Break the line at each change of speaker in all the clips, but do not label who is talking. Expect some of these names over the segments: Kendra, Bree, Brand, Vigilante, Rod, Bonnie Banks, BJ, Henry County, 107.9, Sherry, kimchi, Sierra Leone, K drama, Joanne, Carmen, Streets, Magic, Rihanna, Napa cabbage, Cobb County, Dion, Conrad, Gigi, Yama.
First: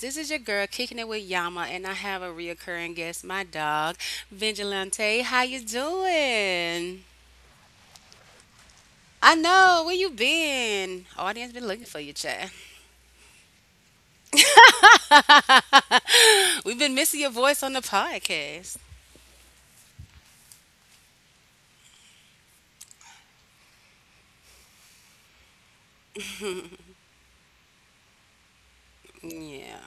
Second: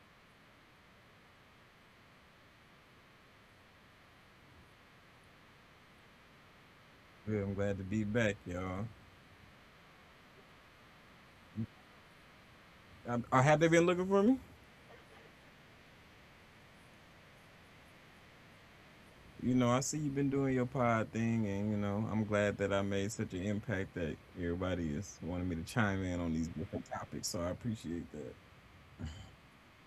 This is your girl kicking it with Yama, and I have a reoccurring guest, my dog, Vigilante. How you doing?
Good. I'm glad to be back, y'all.
I know. Where you been? Audience been looking for you, chat.
Have they been looking for me?
We've been missing your voice on the podcast.
You know, I see you've been doing your pod thing, and I'm glad that I made such an impact that everybody is wanting me to chime in on these different topics. So I appreciate that.
Yeah.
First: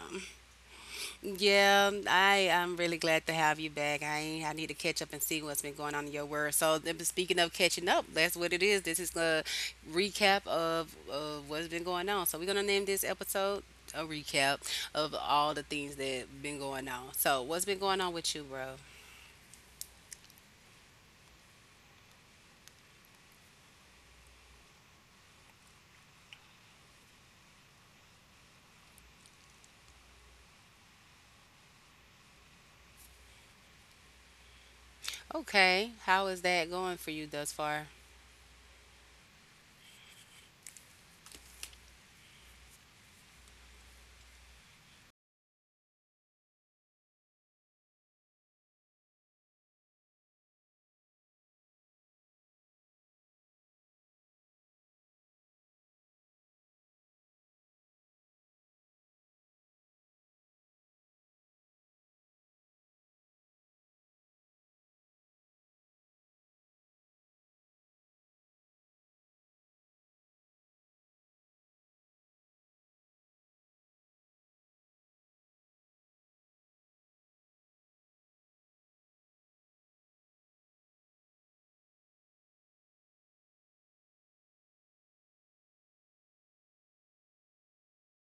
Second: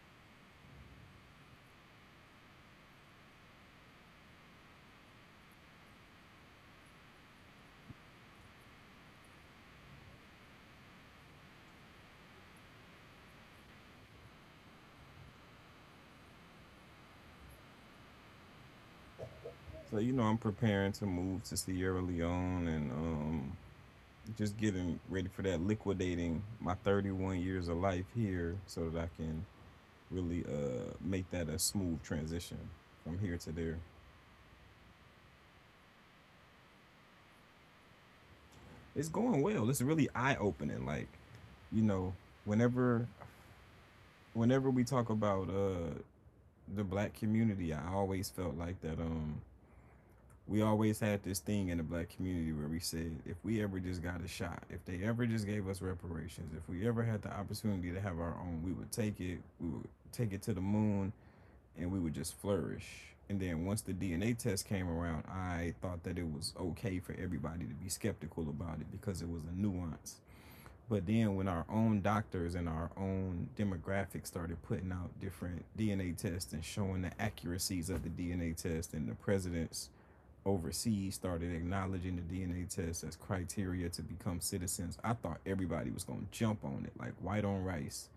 Yeah, I'm really glad to have you back. I need to catch up and see what's been going on in your world. But speaking of catching up, that's what it is. This is a recap of what's been going on. So we're gonna name this episode a recap of all the things that been going on. So what's been going on with you, bro?
So you know, I'm preparing to move to Sierra Leone and just getting ready for that, liquidating my 31 years of life here, so that I can really make that a smooth transition from here to there.
Okay, how is that going for you thus far?
It's going well. It's really eye opening. Like, you know, whenever whenever we talk about the black community, I always felt like that we always had this thing in the black community where we said if we ever just got a shot, if they ever just gave us reparations, if we ever had the opportunity to have our own, we would take it, we would take it to the moon and we would just flourish. And then once the DNA test came around, I thought that it was okay for everybody to be skeptical about it because it was a nuance, but then when our own doctors and our own demographics started putting out different DNA tests and showing the accuracies of the DNA test and the presidents overseas started acknowledging the DNA test as criteria to become citizens, I thought everybody was going to jump on it like white on rice.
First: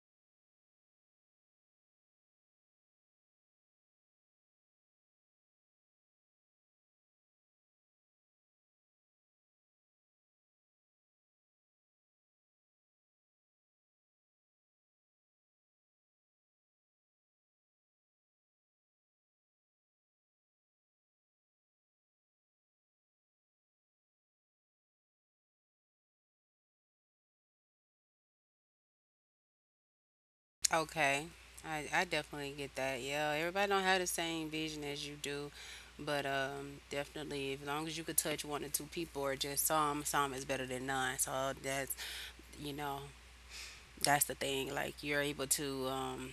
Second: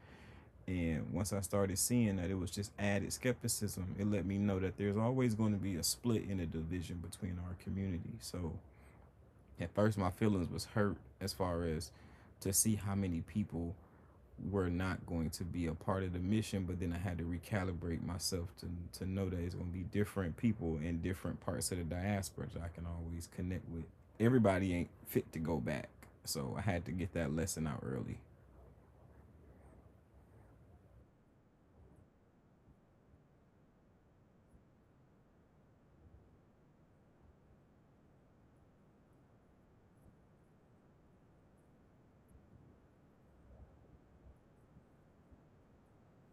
And once I started seeing that it was just added skepticism, it let me know that there's always going to be a split and a division between our community. So at first, my feelings was hurt as far as to see how many people were not going to be a part of the mission, but then I had to recalibrate myself to know that it's going to be different people in different parts of the diaspora that I can always connect with. Everybody ain't fit to go back, so I had to get that lesson out early.
Okay. I definitely get that. Yeah, everybody don't have the same vision as you do, but definitely as long as you could touch one or two people or just some is better than none. So that's, you know, that's the thing. Like you're able to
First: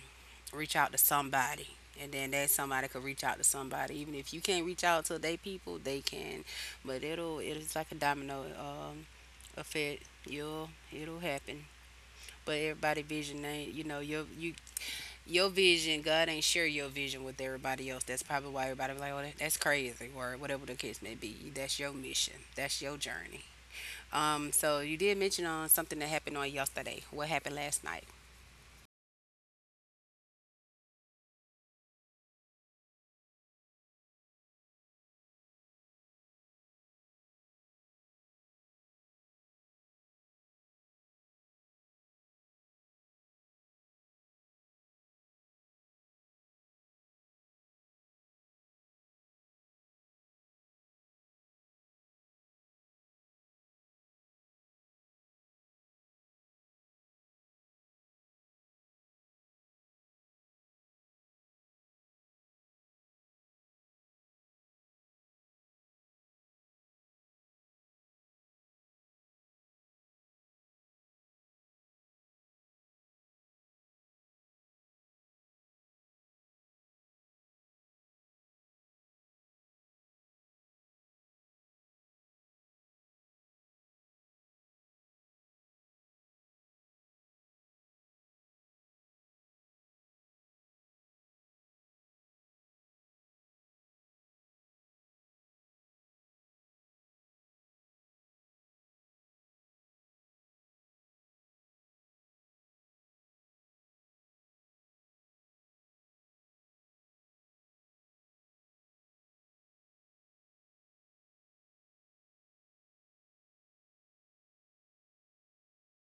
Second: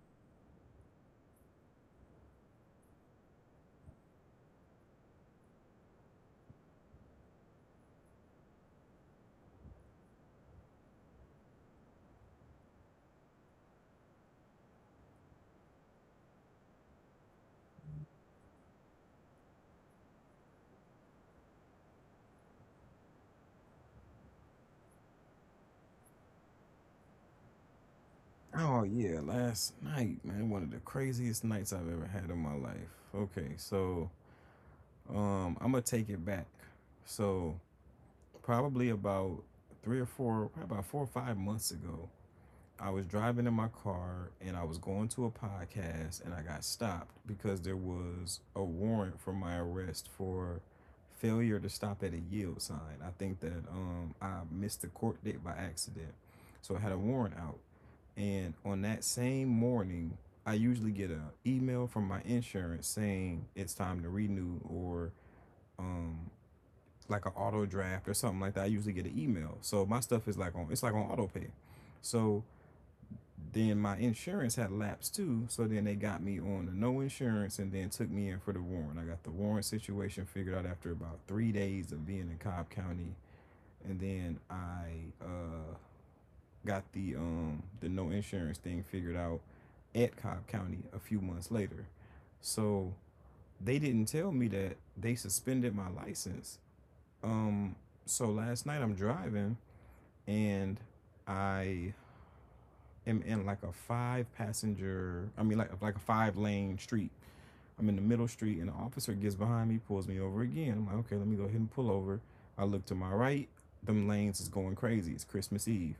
reach out to somebody, and then that somebody could reach out to somebody. Even if you can't reach out to they people, they can. But it's like a domino effect. You'll It'll happen. But everybody vision ain't, you know, your your vision, God ain't share your vision with everybody else. That's probably why everybody be like, "Oh, that's crazy," or whatever the case may be. That's your mission. That's your journey. So you did mention on something that happened on yesterday. What happened last night?
Oh yeah, last night, man, one of the craziest nights I've ever had in my life. Okay, so I'm gonna take it back. So probably about probably about 4 or 5 months ago, I was driving in my car and I was going to a podcast and I got stopped because there was a warrant for my arrest for failure to stop at a yield sign. I think that I missed the court date by accident. So I had a warrant out. And on that same morning, I usually get a email from my insurance saying it's time to renew or um like an auto draft or something like that. I usually get an email. So my stuff is like on it's like on auto pay. So then my insurance had lapsed too. So then they got me on the no insurance and then took me in for the warrant. I got the warrant situation figured out after about 3 days of being in Cobb County. And then I got the no insurance thing figured out at Cobb County a few months later. So they didn't tell me that they suspended my license. Um, so last night I'm driving and I am in like a five passenger, I mean, like a five-lane street. I'm in the middle street and the officer gets behind me, pulls me over again. I'm like, okay, let me go ahead and pull over. I look to my right, them lanes is going crazy. It's Christmas Eve.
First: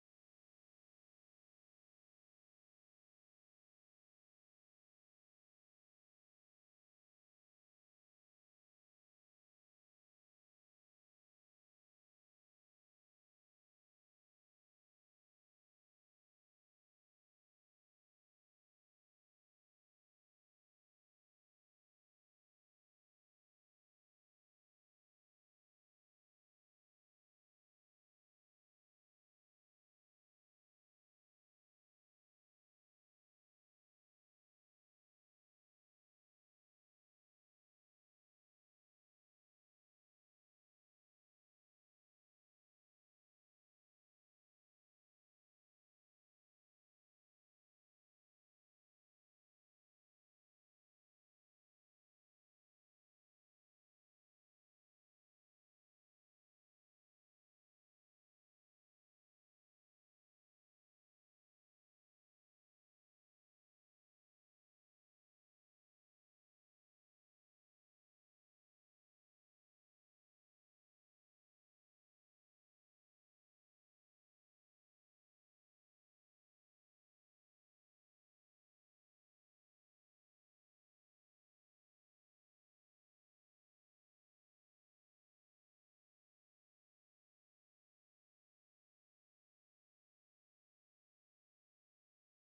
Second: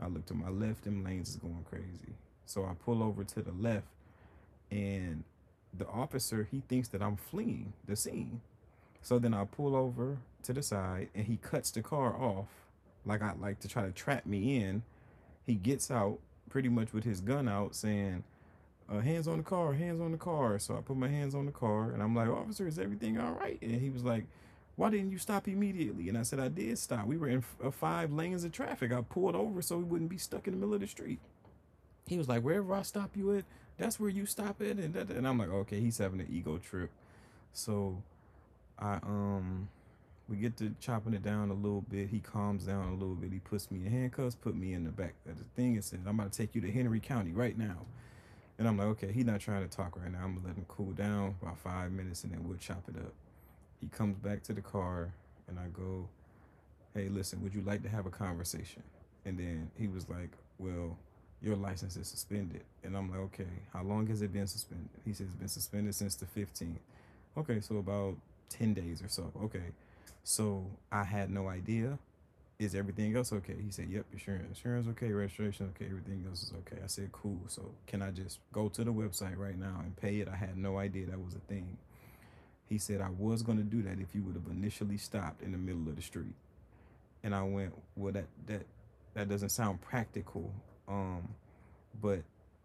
I look to my left, them lanes is going crazy. So I pull over to the left and the officer, he thinks that I'm fleeing the scene. So then I pull over to the side and he cuts the car off like I like to try to trap me in. He gets out pretty much with his gun out saying, hands on the car, hands on the car. So I put my hands on the car and I'm like, officer, is everything all right? And he was like, why didn't you stop immediately? And I said, I did stop. We were in five lanes of traffic. I pulled over so we wouldn't be stuck in the middle of the street. He was like, wherever I stop you at, that's where you stop at. And, that, that. And I'm like, okay, he's having an ego trip. So I, um, we get to chopping it down a little bit. He calms down a little bit. He puts me in handcuffs, put me in the back of the thing, and says, "I'm about to take you to Henry County right now." And I'm like, "Okay, he's not trying to talk right now. I'm gonna let him cool down about 5 minutes, and then we'll chop it up." He comes back to the car, and I go, "Hey, listen, would you like to have a conversation?" And then he was like, "Well, your license is suspended." And I'm like, "Okay, how long has it been suspended?" He says, "It's been suspended since the 15th." Okay, so about 10 days or so. Okay. So I had no idea. Is everything else okay? He said, yep, insurance. Insurance okay, registration okay, everything else is okay. I said, cool. So can I just go to the website right now and pay it? I had no idea that was a thing. He said, I was gonna do that if you would have initially stopped in the middle of the street. And I went, well that that doesn't sound practical. Um, but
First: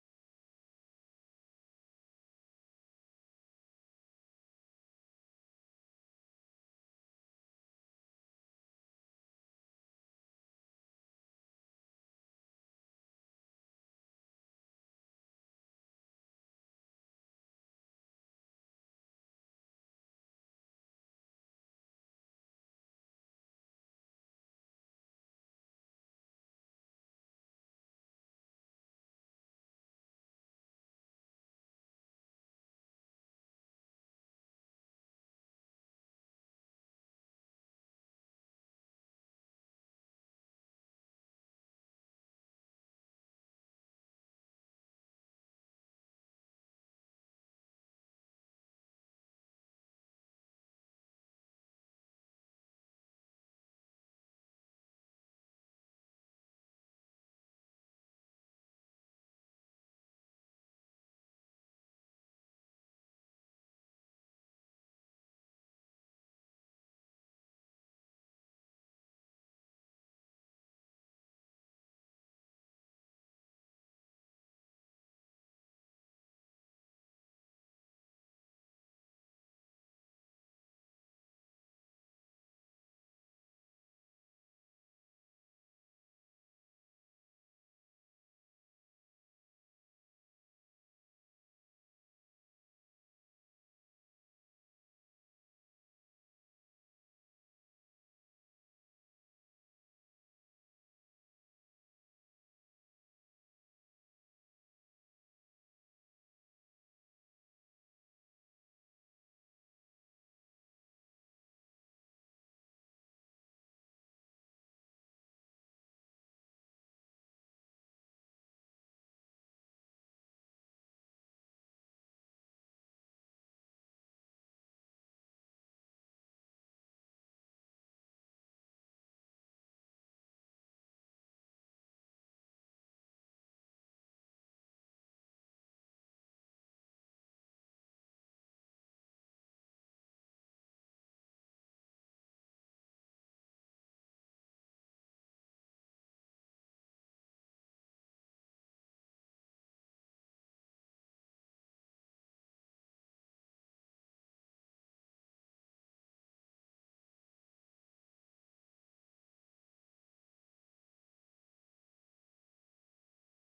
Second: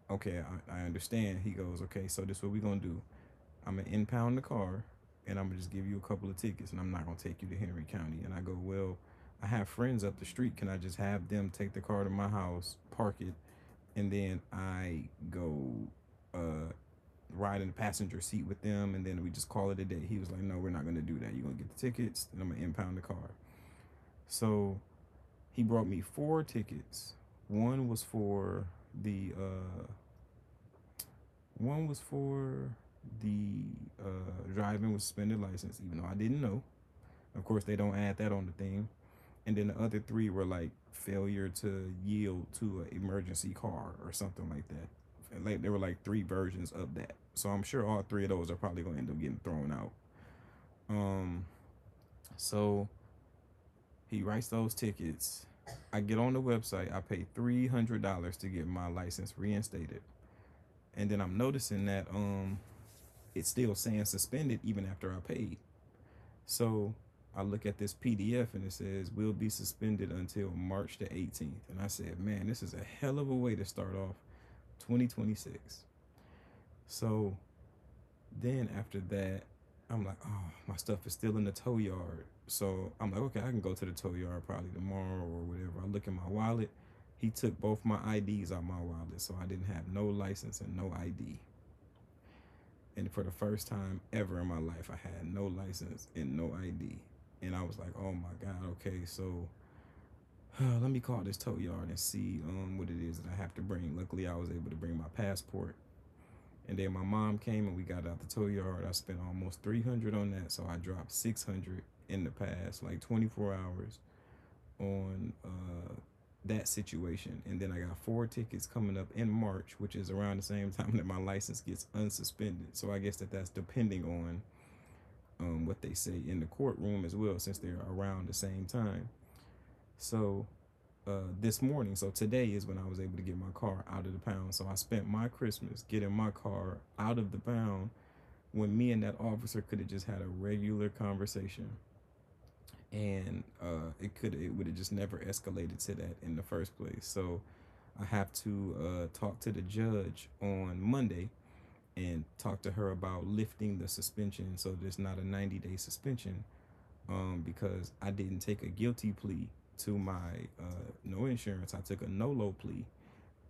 okay, I understand. He goes, okay, so this is what we are gonna do. I'm gonna impound the car and I'm gonna just give you a couple of tickets and I'm not gonna take you to Henry County. And I go, well, I have friends up the street. Can I just have them take the car to my house, park it, and then I go uh, ride in the passenger seat with them and then we just call it a day. He was like, no, we're not gonna do that. You're gonna get the tickets and I'm gonna impound the car. So he brought me four tickets. One was for the uh, one was for the driving with suspended license, even though I didn't know. Of course, they don't add that on the thing. And then the other three were like failure to yield to an emergency car or something like that. And, like there were like three versions of that. So I'm sure all three of those are probably gonna end up getting thrown out. Um, so he writes those tickets. I get on the website. I pay $300 to get my license reinstated, and then I'm noticing that it's still saying suspended even after I paid. So I look at this PDF and it says we will be suspended until March the 18th. And I said, man, this is a hell of a way to start off 2026. So then after that, I'm like, oh, my stuff is still in the tow yard. So I'm like, okay, I can go to the tow yard probably tomorrow or whatever. I look in my wallet. He took both my IDs out of my wallet, so I didn't have no license and no ID. And for the first time ever in my life, I had no license and no ID. And I was like, oh my God, okay, so let me call this tow yard and see what it is that I have to bring. Luckily, I was able to bring my passport. And then my mom came and we got out the tow yard. I spent almost 300 on that, so I dropped 600 in the past like 24 hours on that situation. And then I got four tickets coming up in March, which is around the same time that my license gets unsuspended. So I guess that that's depending on what they say in the courtroom as well, since they're around the same time. So this morning, so today is when I was able to get my car out of the pound. So I spent my Christmas getting my car out of the pound when me and that officer could have just had a regular conversation and it would have just never escalated to that in the first place. So I have to talk to the judge on Monday and talk to her about lifting the suspension so there's not a 90-day suspension because I didn't take a guilty plea to my no insurance. I took a no low plea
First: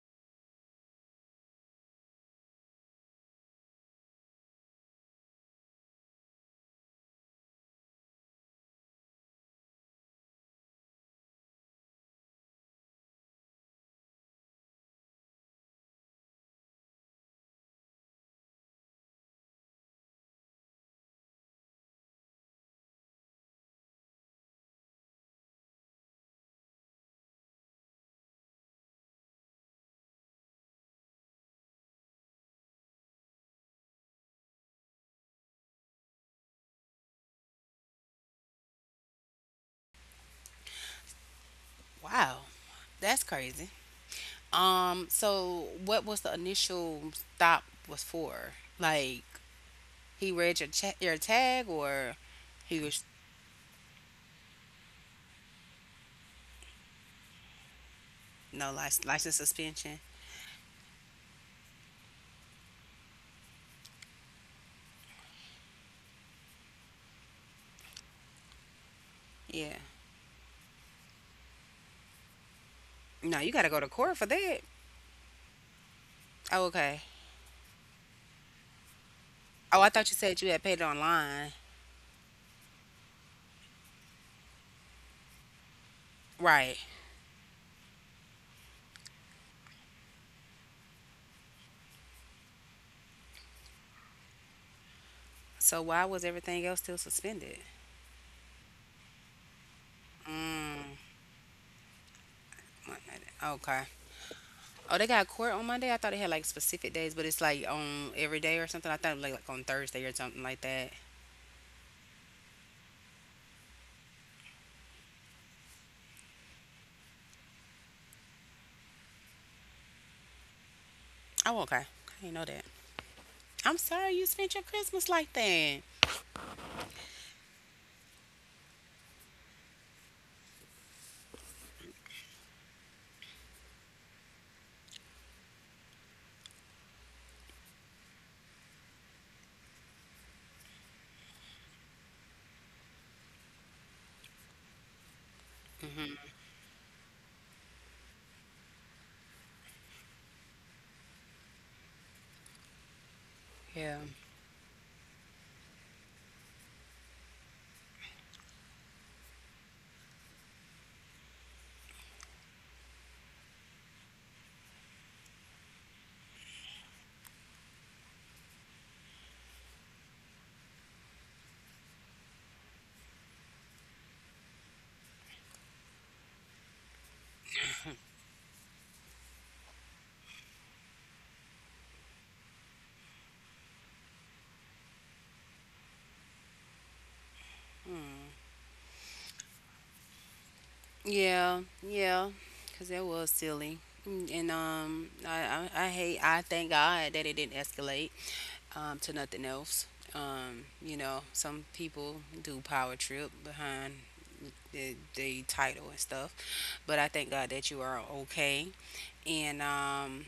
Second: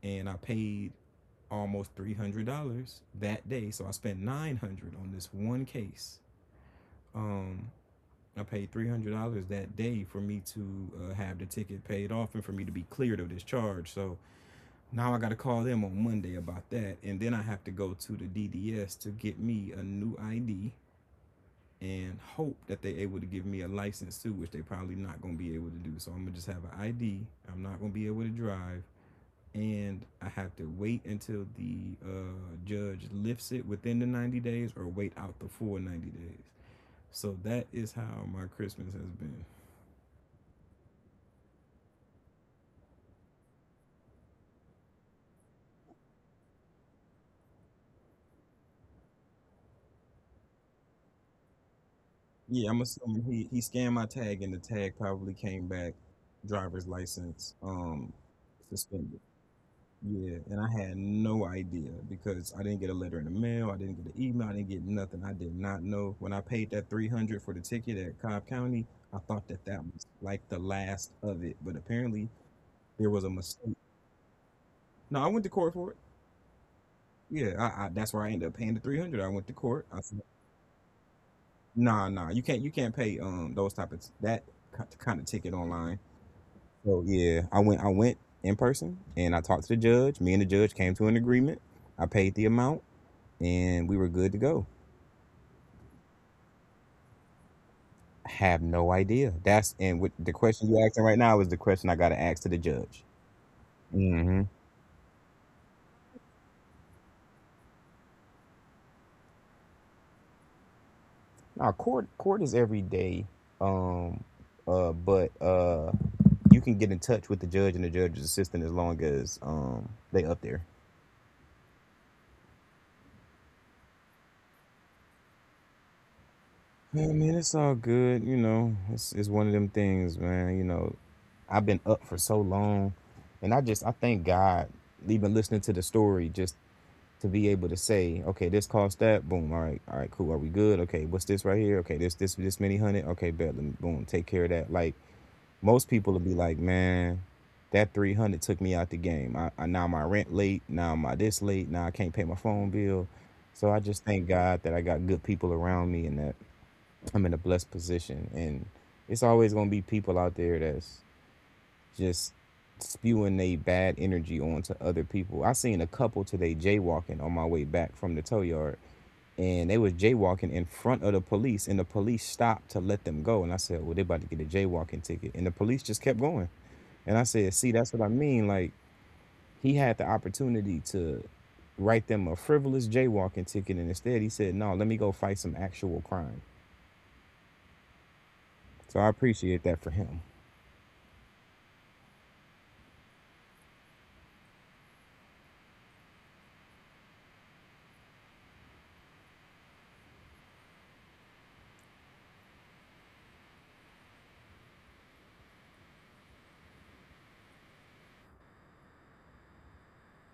and I paid almost $300 that day. So I spent $900 on this one case. Um, I paid $300 that day for me to have the ticket paid off and for me to be cleared of this charge. So now I got to call them on Monday about that, and then I have to go to the DDS to get me a new ID and hope that they able to give me a license too, which they probably not gonna be able to do. So I'm gonna just have an ID. I'm not gonna be able to drive, and I have to wait until the judge lifts it within the 90 days, or wait out the full 90 days. So that is how my Christmas has been.
Wow, that's crazy. So what was the initial stop was for? Like he read your cha- your tag, or
Yeah, I'm
he was,
assuming he scanned my tag, and the tag probably came back driver's license
no license,
suspended.
license suspension?
Yeah, and I had no idea because I didn't get a letter in the mail, I didn't get an email, I didn't get nothing. I did not know. When I paid that 300 for the ticket at Cobb County, I thought that
Yeah.
that was like the last of it, but apparently there was a
No, you got to go
mistake.
to court for that.
No, I went to court for it.
Oh, okay.
Yeah, I that's where I ended up paying the 300. I went to
Oh,
court.
I
I
thought you
said,
said you had paid it online.
"Nah, nah, you can't pay those type of that kind of ticket online."
Right.
So, yeah, I went in person and I talked to the judge. Me and the judge came to an agreement. I paid the amount and we were good to go.
So why was everything else still suspended?
I have no idea. That's and what the question you asking right now is the question I got to ask to the
Mon-
judge.
Okay.
Mm-hmm.
Oh, they got court on Monday. I thought they had like specific days, but it's like on every day or something. I thought it was like on Thursday or something like that.
Now court is every day, um, but you can get in touch with the judge and the judge's assistant as long as they up there.
Oh, okay. I didn't know that. I'm sorry you spent your Christmas like that.
Yeah, man, it's all good. You know, it's one of them things, man. You know, I've been up for so long, and I thank God. Even listening to the story, just to be able to say, okay, this cost that, boom, all right, cool, are we good? Okay, what's this right here? Okay, this many hundred, okay, bet, boom, take care of that. Like most people will be like, man, that 300 took me out the game. I now my rent late, now my this late, now I can't pay my phone bill. So I
Yeah.
just thank God that I got good people around me and that I'm in a blessed position. And it's always gonna be people out there that's just spewing they bad energy onto other people. I seen a couple today jaywalking on my way back from the tow yard, and they was jaywalking in front of the police, and the police stopped to let them go. And I said, "Well, they about to get a jaywalking ticket," and the police just kept going. And I said, "See, that's what I mean. Like he had the opportunity to write them a frivolous jaywalking ticket, and instead he said no, let me go fight some actual crime, so I appreciate that for him."
Yeah. Yeah. Cause that was silly. Mm. And I hate. I thank God that it didn't escalate to nothing else. You know, some people do power trip behind the title and stuff. But I thank God that you are okay. And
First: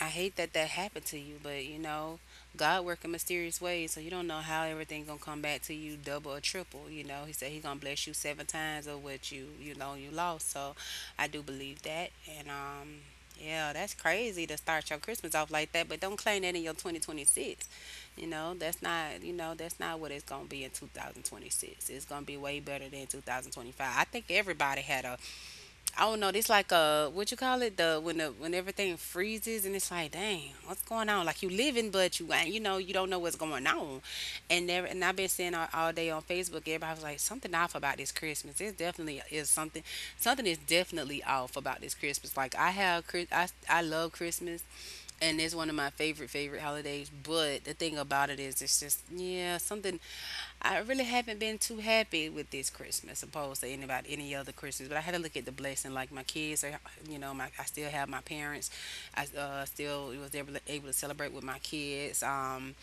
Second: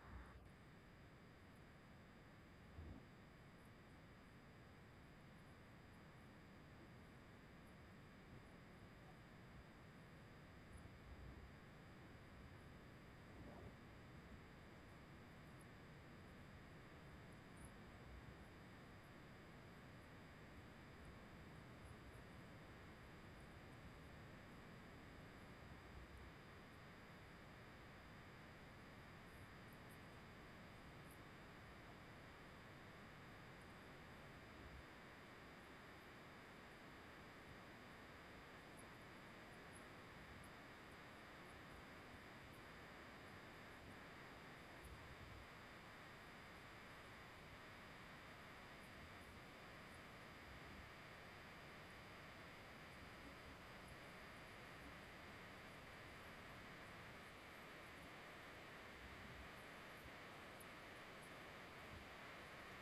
I hate that that happened to you, but you know, God work in mysterious ways, so you don't know how everything gonna come back to you double or triple. You know, He said He gonna bless you seven times of what you know, you lost. So I do believe that, and yeah, that's crazy to start your Christmas off like that. But don't claim that in your 2026. You know, that's not, you know, that's not what it's gonna be in 2026. It's gonna be way better than 2025. I think everybody had a, oh no, this like what you call it? The When the, when everything freezes and it's like, dang, what's going on? Like you living but you ain't, you know, you don't know what's going on. And I've been seeing all day on Facebook, everybody was like, something off about this Christmas. It definitely is something, something is definitely off about this Christmas. Like I love Christmas and it's one of my favorite, favorite holidays. But the thing about it is it's just, yeah, something, I really haven't been too happy with this Christmas opposed to any other Christmas. But I had to look at the blessing. Like my kids are, you know, my I still have my parents. I still was able to, able to celebrate with my kids. Um,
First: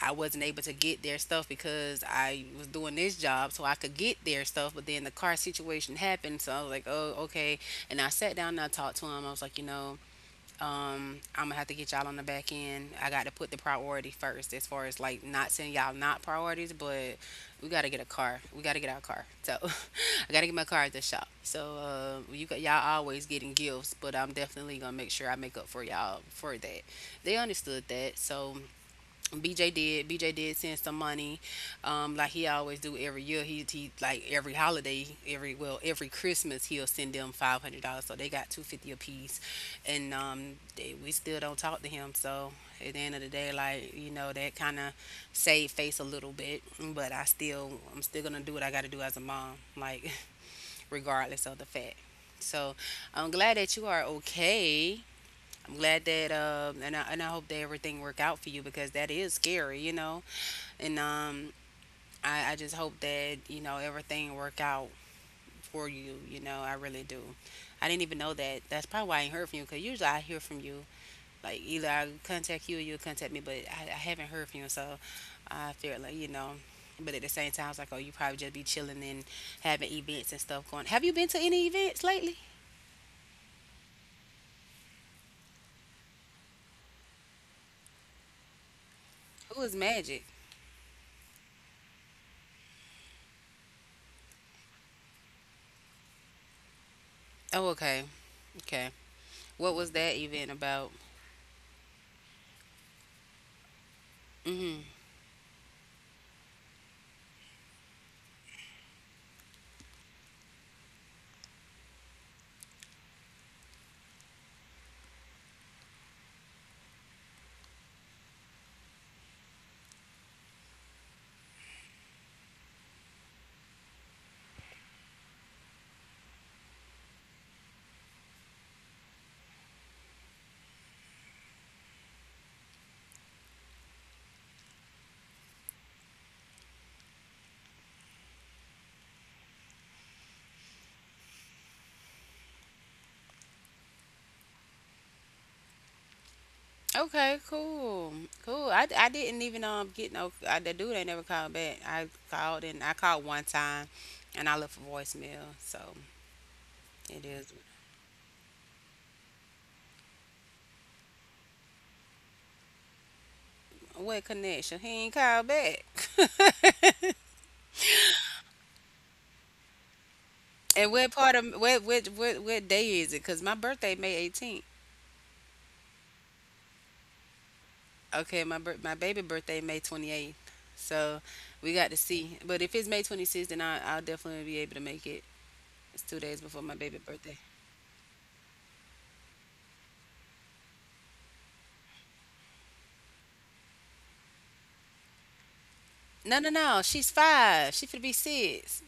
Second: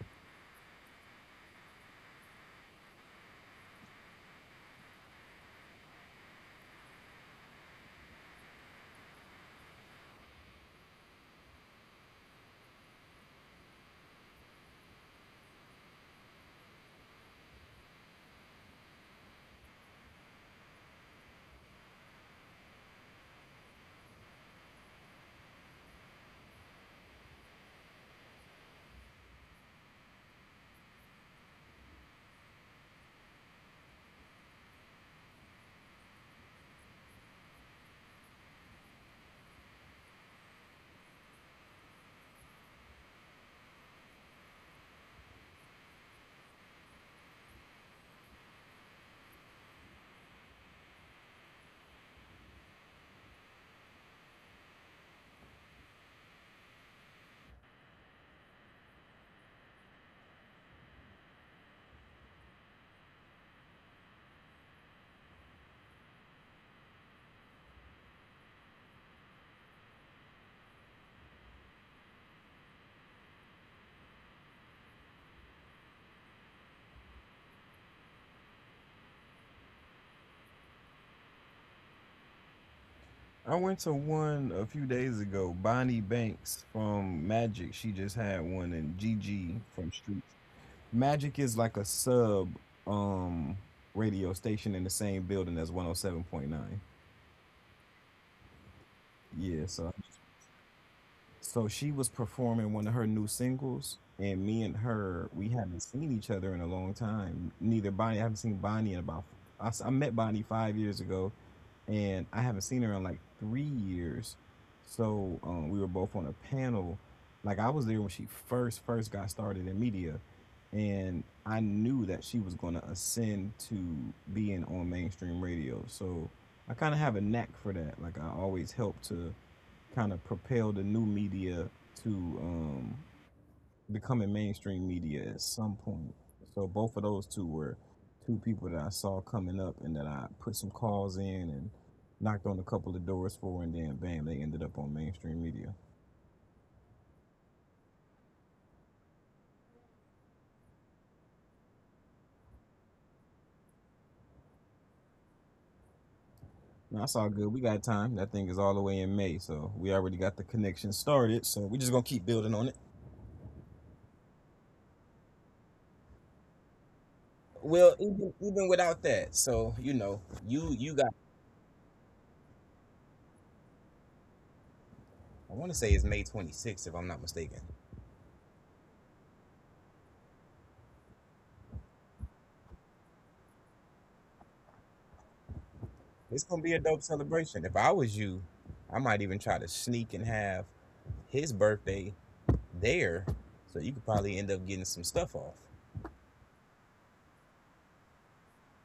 I wasn't able to get their stuff because I was doing this job, so I could get their stuff. But then the car situation happened, so I was like, oh okay. And I sat down and I talked to him. I was like, you know. I'm gonna have to get y'all on the back end. I got to put the priority first as far as like not saying y'all not priorities, but we gotta get a car. We gotta get our car. So I gotta get my car at the shop. So you got y'all always getting gifts, but I'm definitely gonna make sure I make up for y'all for that. They understood that. So BJ did. BJ did send some money, like he always do every year. He like every holiday, every Christmas he'll send them $500. So they got 250 apiece, and we still don't talk to him. So at the end of the day, like you know, that kind of saved face a little bit. But I'm still gonna do what I got to do as a mom, like regardless of the fact. So I'm glad that you are okay. I'm glad that um, and and I hope that everything work out for you because that is scary, you know. And um, I just hope that, you know, everything work out for you, you know. I really do. I didn't even know that. That's probably why I ain't heard from you because usually I hear from you. Like either I contact you or you contact me, but I haven't heard from you, so I feel like you know. But at the same time, I was like, oh, you probably just be chilling and having events and stuff going. Have you been to any events lately?
I went to one a few days ago. Bonnie Banks from Magic, she just had one, and Gigi
Who is
from
Magic?
Streets. Magic is like a sub um radio station in the same building as 107.9.
Oh, okay, okay.
Yeah,
What was
so
that event about?
so she was performing one of her new singles, and me and
Hmm.
her we haven't seen each other in a long time. Neither Bonnie, I haven't seen Bonnie in about I met Bonnie 5 years ago, and I haven't seen her in like 3 years. So we were both on a panel. Like I was there when she first got started in media, and I knew that she was going to ascend to being on mainstream radio. So I kind of have a knack for that. Like I always help to kind of propel the new media to becoming mainstream media at some point. So both of those two were two people that I saw coming up and that I put some calls in and knocked on a couple of doors for, and then bam, they ended up on mainstream media.
Okay, cool, cool. I didn't even get no. I, the dude ain't never called back. I called and I called one time, and I left a voicemail. So
Now it's
it
all good.
is
We got time. That thing is all the way in May, so we already got the connection started. So we're just gonna keep building on it.
what connection? He ain't called back.
Well, even without that, so you know, you
And
you
what
got.
part of what day is it? Cause my birthday May 18th.
I want to say it's May 26th, if I'm not mistaken.
Okay, my baby birthday May 28th. So we got to see. But if it's May 26th, then I'll definitely be able to make it. It's 2 days
It's
before
gonna
my
be a
baby
dope
birthday.
celebration. If I was you, I might even try to sneak and have his birthday there, so you could probably end up getting some stuff off.
No, no, no. She's five. She finna be six.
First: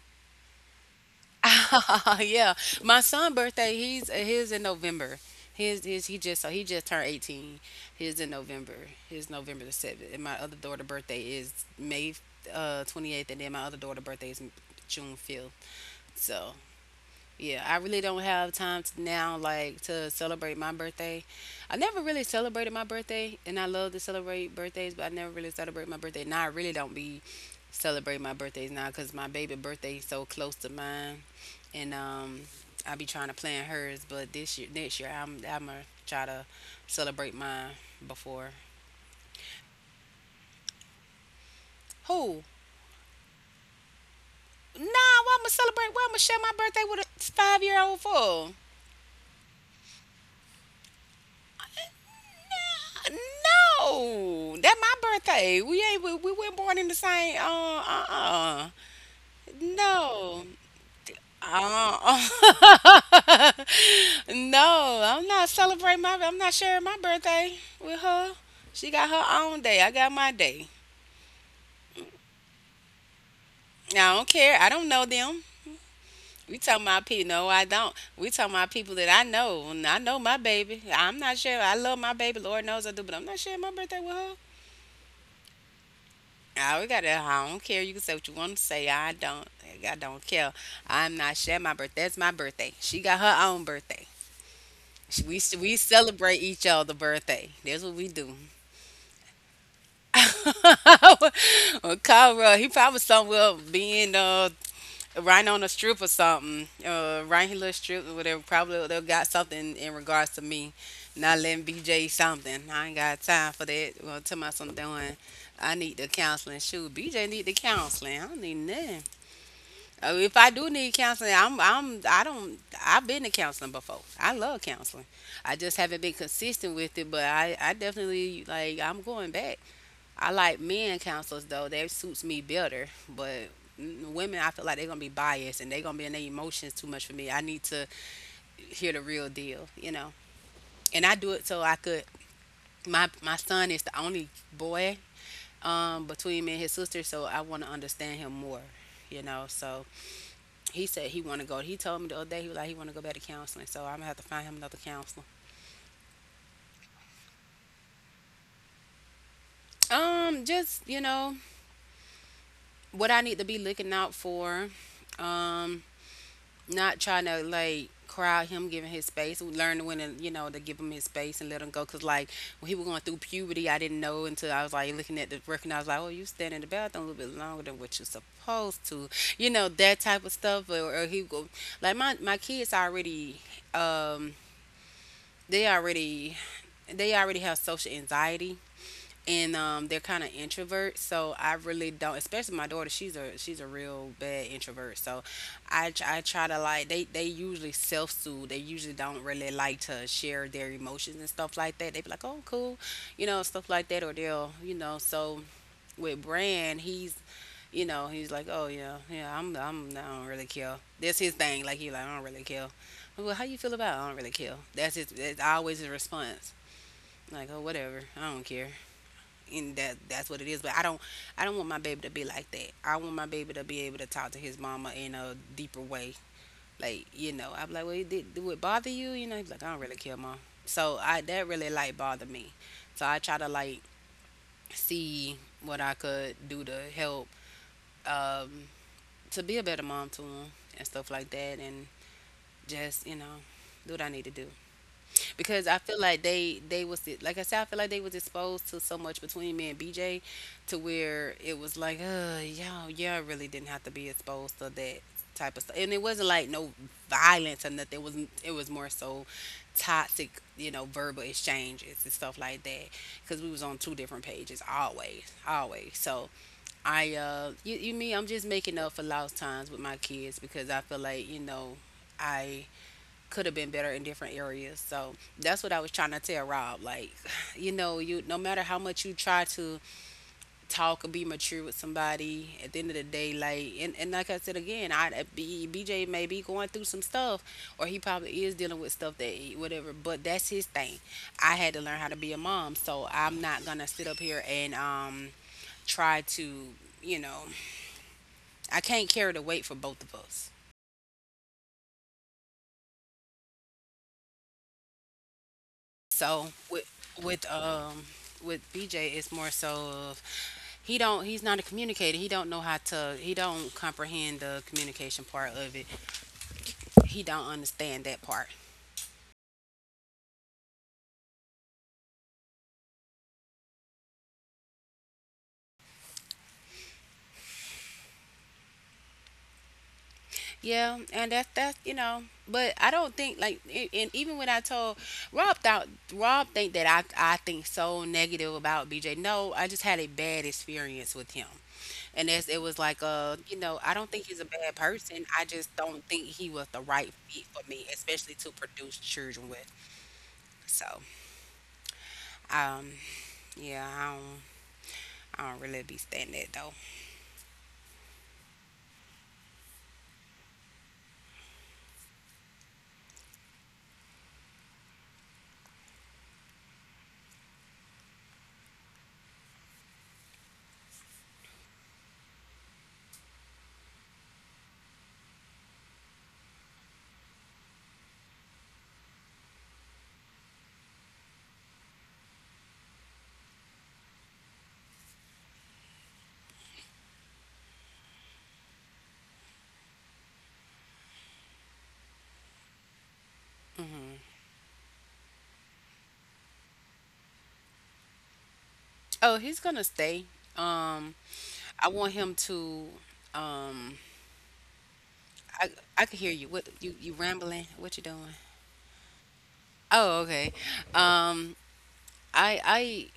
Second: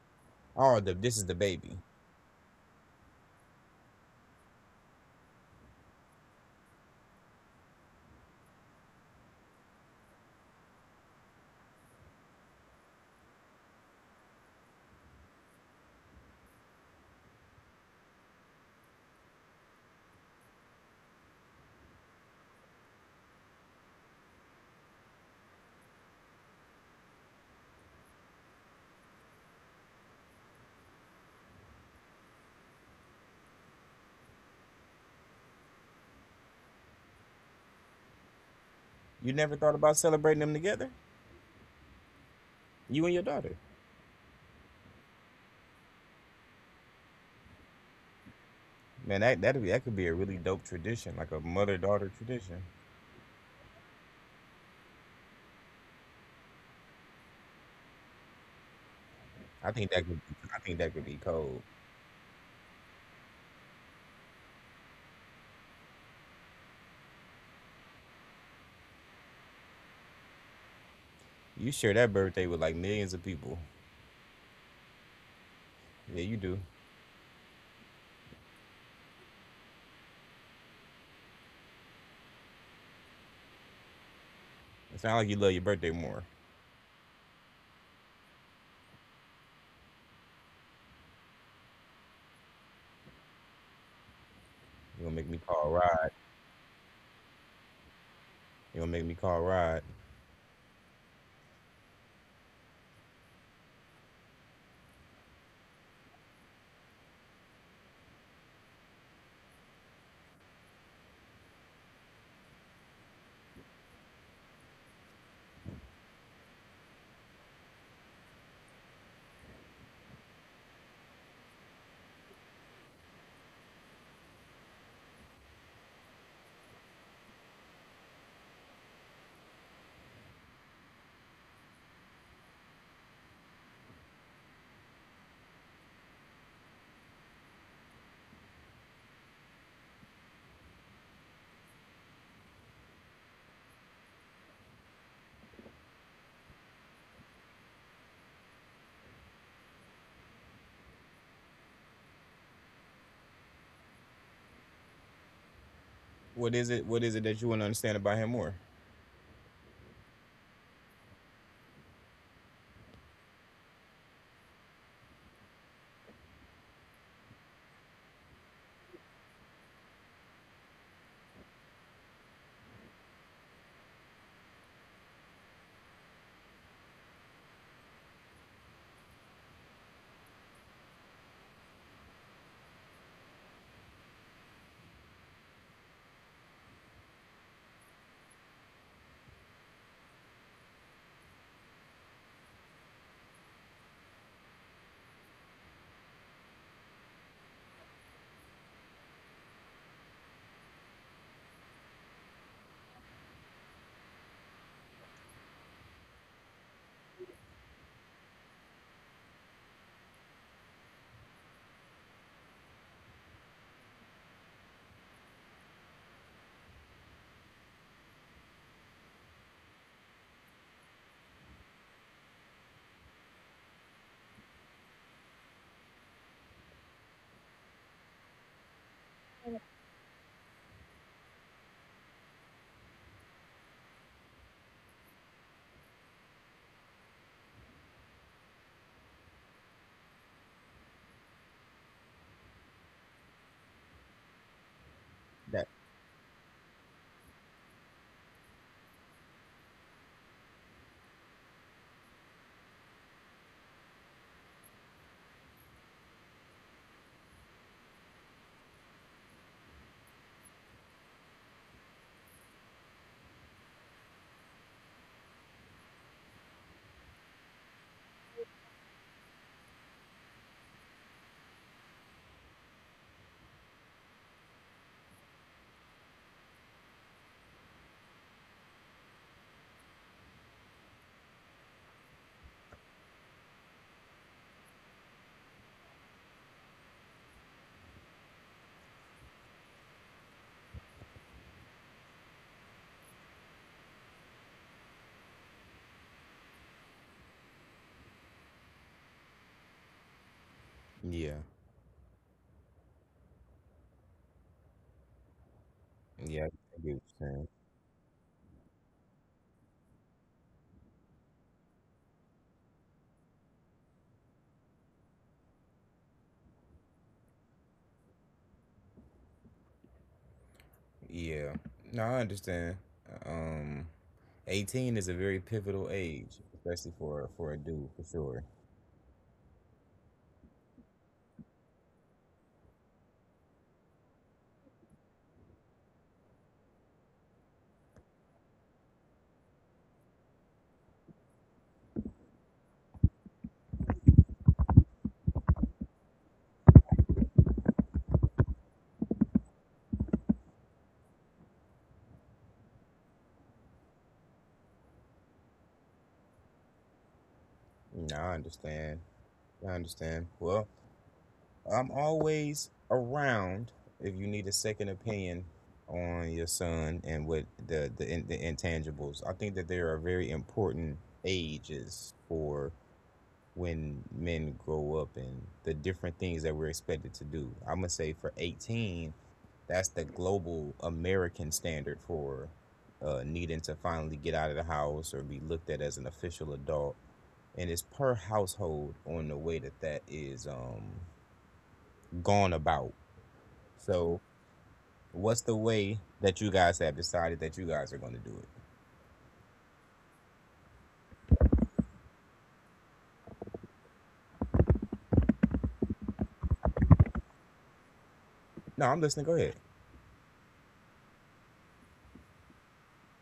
Oh, this is the baby.
Yeah, my son' birthday. He's his in November. His he just so he just turned 18. His in November. His November the seventh. And my other daughter' birthday is May May 28th, and then my other daughter' birthday is June 5th. So yeah, I really don't have time to now like to celebrate my birthday. I never really celebrated my birthday, and I love to celebrate birthdays, but I never really celebrate my birthday. Now I really don't be celebrating my birthdays now because my baby birthday is so close to mine, and I be trying to plan hers. But this year, next year, I'm gonna try to celebrate mine before
You never thought about celebrating them together?
who.
You and your daughter.
Nah, why I'm gonna celebrate? Why I'm gonna share my birthday with a 5 year old fool?
Man, that could be a really dope tradition, like a mother daughter tradition.
Nah, no, that my birthday. We ain't we weren't born in the same.
I think that could
No.
I think that could be cold.
Uh, no, I'm not celebrating my. I'm not sharing my birthday with her. She got her own day. I got my day.
You share that birthday with like millions of people.
I don't care. I don't know them.
Yeah, you
We
do.
talking about people. No, I don't. We talking about people that I know. And I know my baby. I'm not sure. I love my baby. Lord knows I do. But I'm not sharing my birthday with her.
It's not like you love your birthday more.
I we got that. I don't care. You can say what you want to say. I don't. I don't care. I'm not sharing my birthday. That's my birthday. She got her own birthday.
You gonna make me call
We
Rod.
celebrate each other birthday. That's what we do.
You gonna make me call Rod.
Well, Conrad, he probably somewhere being Rhino on a Stroop or something. Rhino Stroop or whatever. Probably they got something in regards to me not letting BJ something. I ain't got time for that. Well, tell my son doing. I need the counseling. Shoot, BJ need the counseling. I don't need nothing. Oh, if I do need counseling, I'm I don't I've been to counseling before. I love counseling. I just haven't been consistent with it, but I definitely like I'm going back. I like men counselors though. That suits me better. But mm, women, I feel like they're gonna be biased and they're gonna be in their emotions too much for me. I need to hear the real deal, you know. And I do it so I could. My son is the only boy between me and his sister, so I want to understand him more. So he said he want to go. He told me the other day he was like he want to go back to counseling. So I'm gonna have to find him another counselor.
What is it? What is it that you wanna understand about him more?
Just what I need to be looking out for. Um, Not trying to like crowd him giving his space. We learned when to to give him his space and let him go because like when he was going through puberty, I didn't know until I was like looking at the recognize, like, oh, you stand in the bathroom a little bit longer than what you're supposed to, you know, that type of stuff or, he go like my kids already um they already they already have social anxiety and they're kind of introverts. So I really don't, especially my daughter. She's a real bad introvert. So I try to like they usually self soothe. They usually don't really like to share their emotions and stuff like that. They be like, oh, cool, you know, stuff like that, or they'll. So with Brand, he's, you know, he's like, oh, yeah, yeah, I don't really care. That's his thing. Like he like, I don't really care. Well, how you feel about? It? I don't really care. That's his. That's always his response. Like, oh, whatever, I don't care, and that's what it is. But I don't want my baby to be like that. I want my baby to be able to talk to his mama in a deeper way. Like, you know, I'm like, well, it did, do it bother you? You know, he's like, I don't really care, mom. So I that really like bothered me. So I try to like see what I could do to help, um, to be a better mom to him and stuff like that, and just, you know, do what I need to do, because
That
I feel like they was like I said, I feel like they was exposed to so much between me and BJ, to where it was like y'all really didn't have to be exposed to that type of stuff, and it wasn't like no violence or nothing. It was, it was more so toxic, you know, verbal exchanges and stuff like that, because we was on two different pages, always always. So I you mean I'm just making up for lost times with my kids because I feel like, you know, I could have been better in different areas. So that's what I was trying to tell Rob. Like, you know, you no matter how much you try to talk or be mature with somebody, at the end of the day, like, and like I said again, BJ may be going through some stuff, or he probably is dealing with stuff that whatever. But that's his thing. I had to learn how to be a mom, so I'm not gonna sit up here and try to, you know, I can't carry the weight for both of us.
Yeah, yeah. I get
So
what you're saying.
with um with BJ, it's more so of he's not a communicator. He don't know how to he don't comprehend the communication part of it. He don't understand that part.
Yeah. No, I understand. Um, 18 is a very pivotal age, especially for a dude, for sure.
Yeah, and that's you know. But I don't think like and even when I told Rob thought Rob think that I think so negative about BJ. No, I just had a bad experience with him. And as it was like, you know, I don't think he's a bad person. I just don't think he was the right fit for me, especially to produce children with. So, um, yeah, I don't really be standing that though.
No, I understand. I understand. Well, I'm always around if you need a second opinion on your son and what the intangibles. I think that there are very important ages for when men grow up and the different things that we're expected to do. I'm gonna say for 18. That's the global American standard for needing to finally get out of the house or be looked at as an official adult. And it's per household on the way that that is gone about. So,
Hmm.
what's the way that you guys have decided that you guys are going to do it?
Oh, he's gonna stay. Um, I want him to. Um, I I can hear you. What you rambling? What you doing?
No, I'm listening. Go ahead.
Oh, okay. Um, I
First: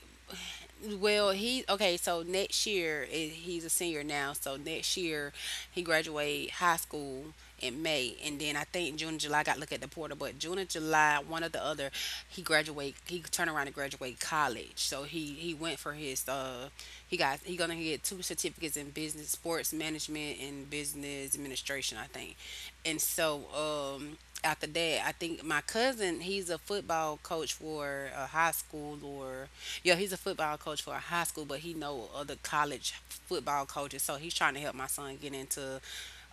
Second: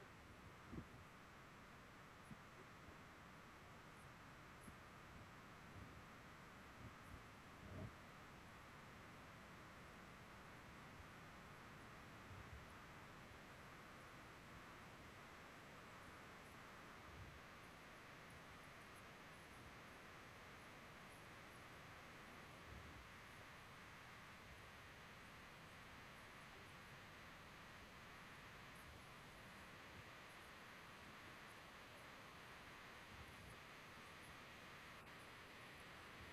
Well, he okay. So next year he's a senior now. So next year he graduate high school in May, and then I think June and July. I got to look at the portal, but June and July, one or the other, he graduate. He turned around and graduate college. So he went for his he gonna get two certificates in business sports management and business administration, I think. And so after that, I think my cousin, he's a football coach for a high school or yeah, he's a football coach for a high school, but he know other college football coaches, so he's trying to help my son get into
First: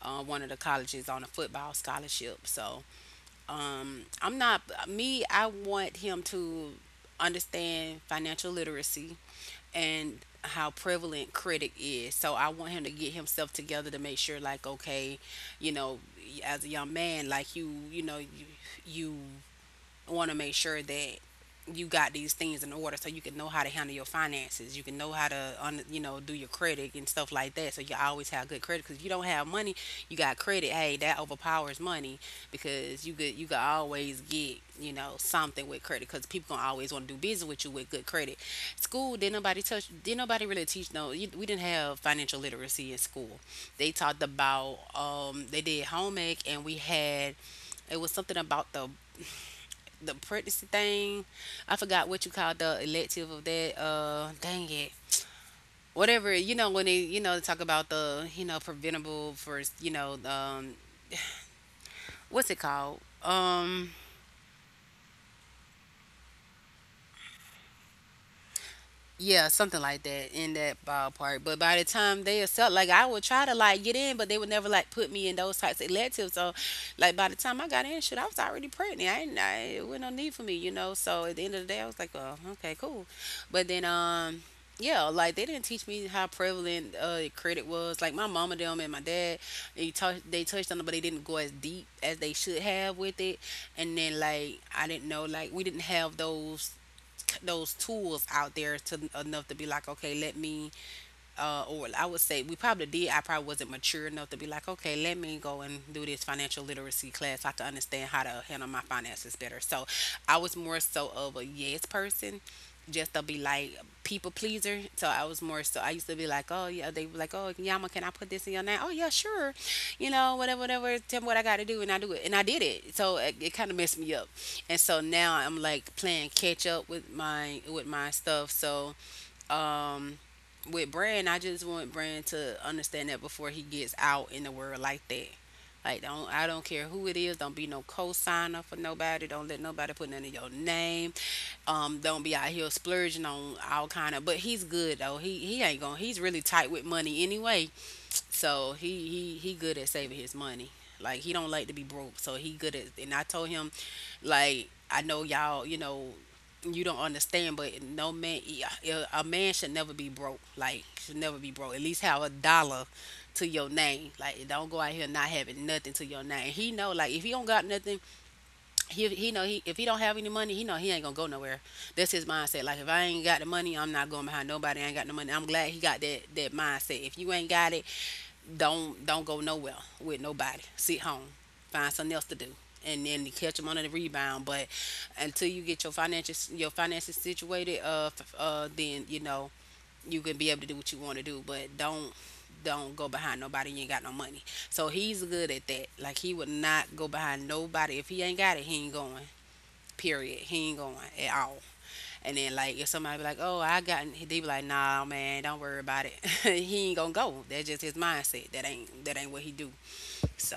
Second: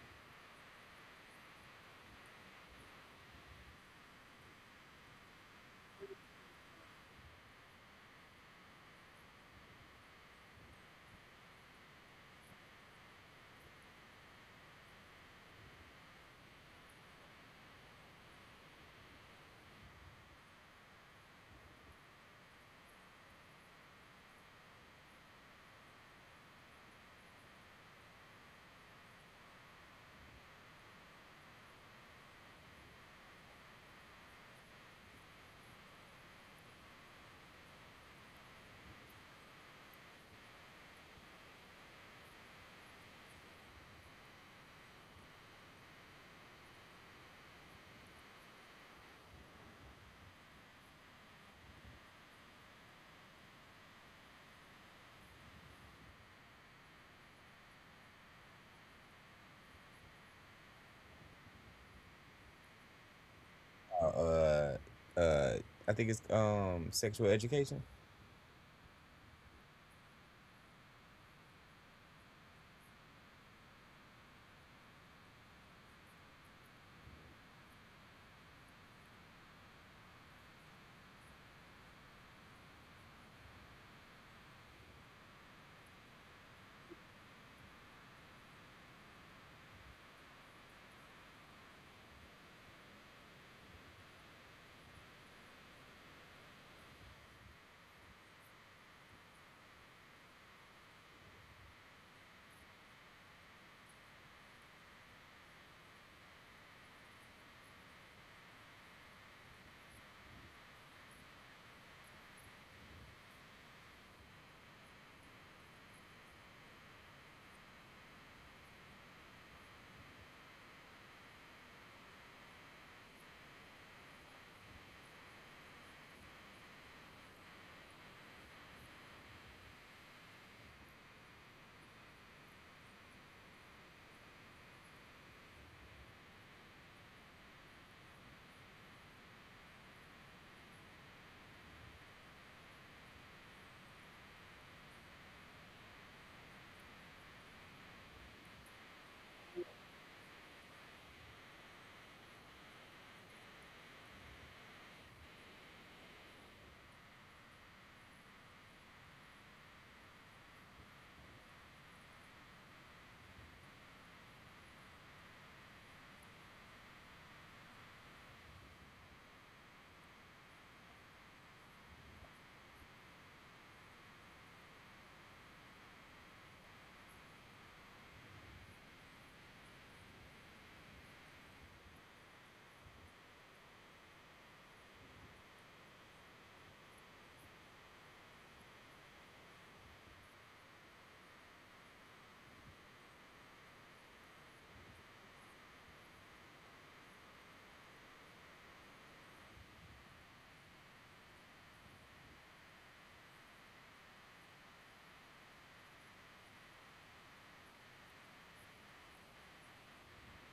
one of the colleges on a football scholarship. So I'm not me. I want him to understand financial literacy and how prevalent critic is. So I want him to get himself together to make sure like, okay, you know, as a young man like you know, you want to make sure that you got these things in order so you can know how to handle your finances. You can know how to, you know, do your credit and stuff like that. So you always have good credit because if you don't have money, you got credit. Hey, that overpowers money because you could always get, you know, something with credit because people gonna always want to do business with you with good credit. School didn't nobody didn't nobody really teach. No, we didn't have financial literacy in school. They talked about they did home ec, and we had it was something about the pregnancy thing. I forgot what you called the elective of that. Dang it. Whatever, you know, when they, you know, talk about the, you know, preventable for, you know, what's it called,
Uh, uh, uh, I think it's sexual education.
yeah, something like that in that ballpark. But by the time they accept, like I would try to like get in, but they would never like put me in those types of electives. So, like by the time I got in, shit, I was already pregnant. I ain't, I, it wasn't no need for me, you know. So at the end of the day, I was like, oh, okay, cool. But then, yeah, like they didn't teach me how prevalent credit was. Like my mama them and my dad, they touched on it, but they didn't go as deep as they should have with it. And then like I didn't know like we didn't have those tools out there to enough to be like, okay, let me, or I would say we probably did. I probably wasn't mature enough to be like, okay, let me go and do this financial literacy class so I can understand how to handle my finances better. So I was more so of a yes person, just to be like people pleaser. So I was more so I used to be like, oh, yeah, they were like, oh, Yama, can I put this in your name? Oh, yeah, sure, you know, whatever, whatever. Tell me what I got to do, and I do it, and I did it. So it kind of messed me up, and so now I'm like playing catch up with my stuff. So um with Brand, I just want Brand to understand that before he gets out in the world like that. Like don't I don't care who it is, don't be no co-signer for nobody. Don't let nobody put none of your name. Don't be out here splurging on all kind of but he's good though. He ain't gonna he's really tight with money anyway. So he he good at saving his money. Like he don't like to be broke, so he good at. And I told him like I know y'all, you know, you don't understand, but no man, yeah, a man should never be broke. Like should never be broke. At least have a dollar to your name. Like don't go out here not having nothing to your name. He know like if he don't got nothing, he know he if he don't have any money, he know he ain't gonna go nowhere. That's his mindset. Like if I ain't got the money, I'm not going behind nobody. I ain't got no money. I'm glad he got that mindset. If you ain't got it, don't go nowhere with nobody. Sit home, find something else to do, and then you catch them on the rebound. But until you get your finances situated, then you know you can be able to do what you want to do. But don't go behind nobody. You ain't got no money, so he's good at that. Like he would not go behind nobody if he ain't got it. He ain't going. Period. He ain't going at all. And then like if somebody be like, "Oh, I got," they be like, "Nah, man, don't worry about it." He ain't gonna go. That's just his mindset. That ain't what he do." So,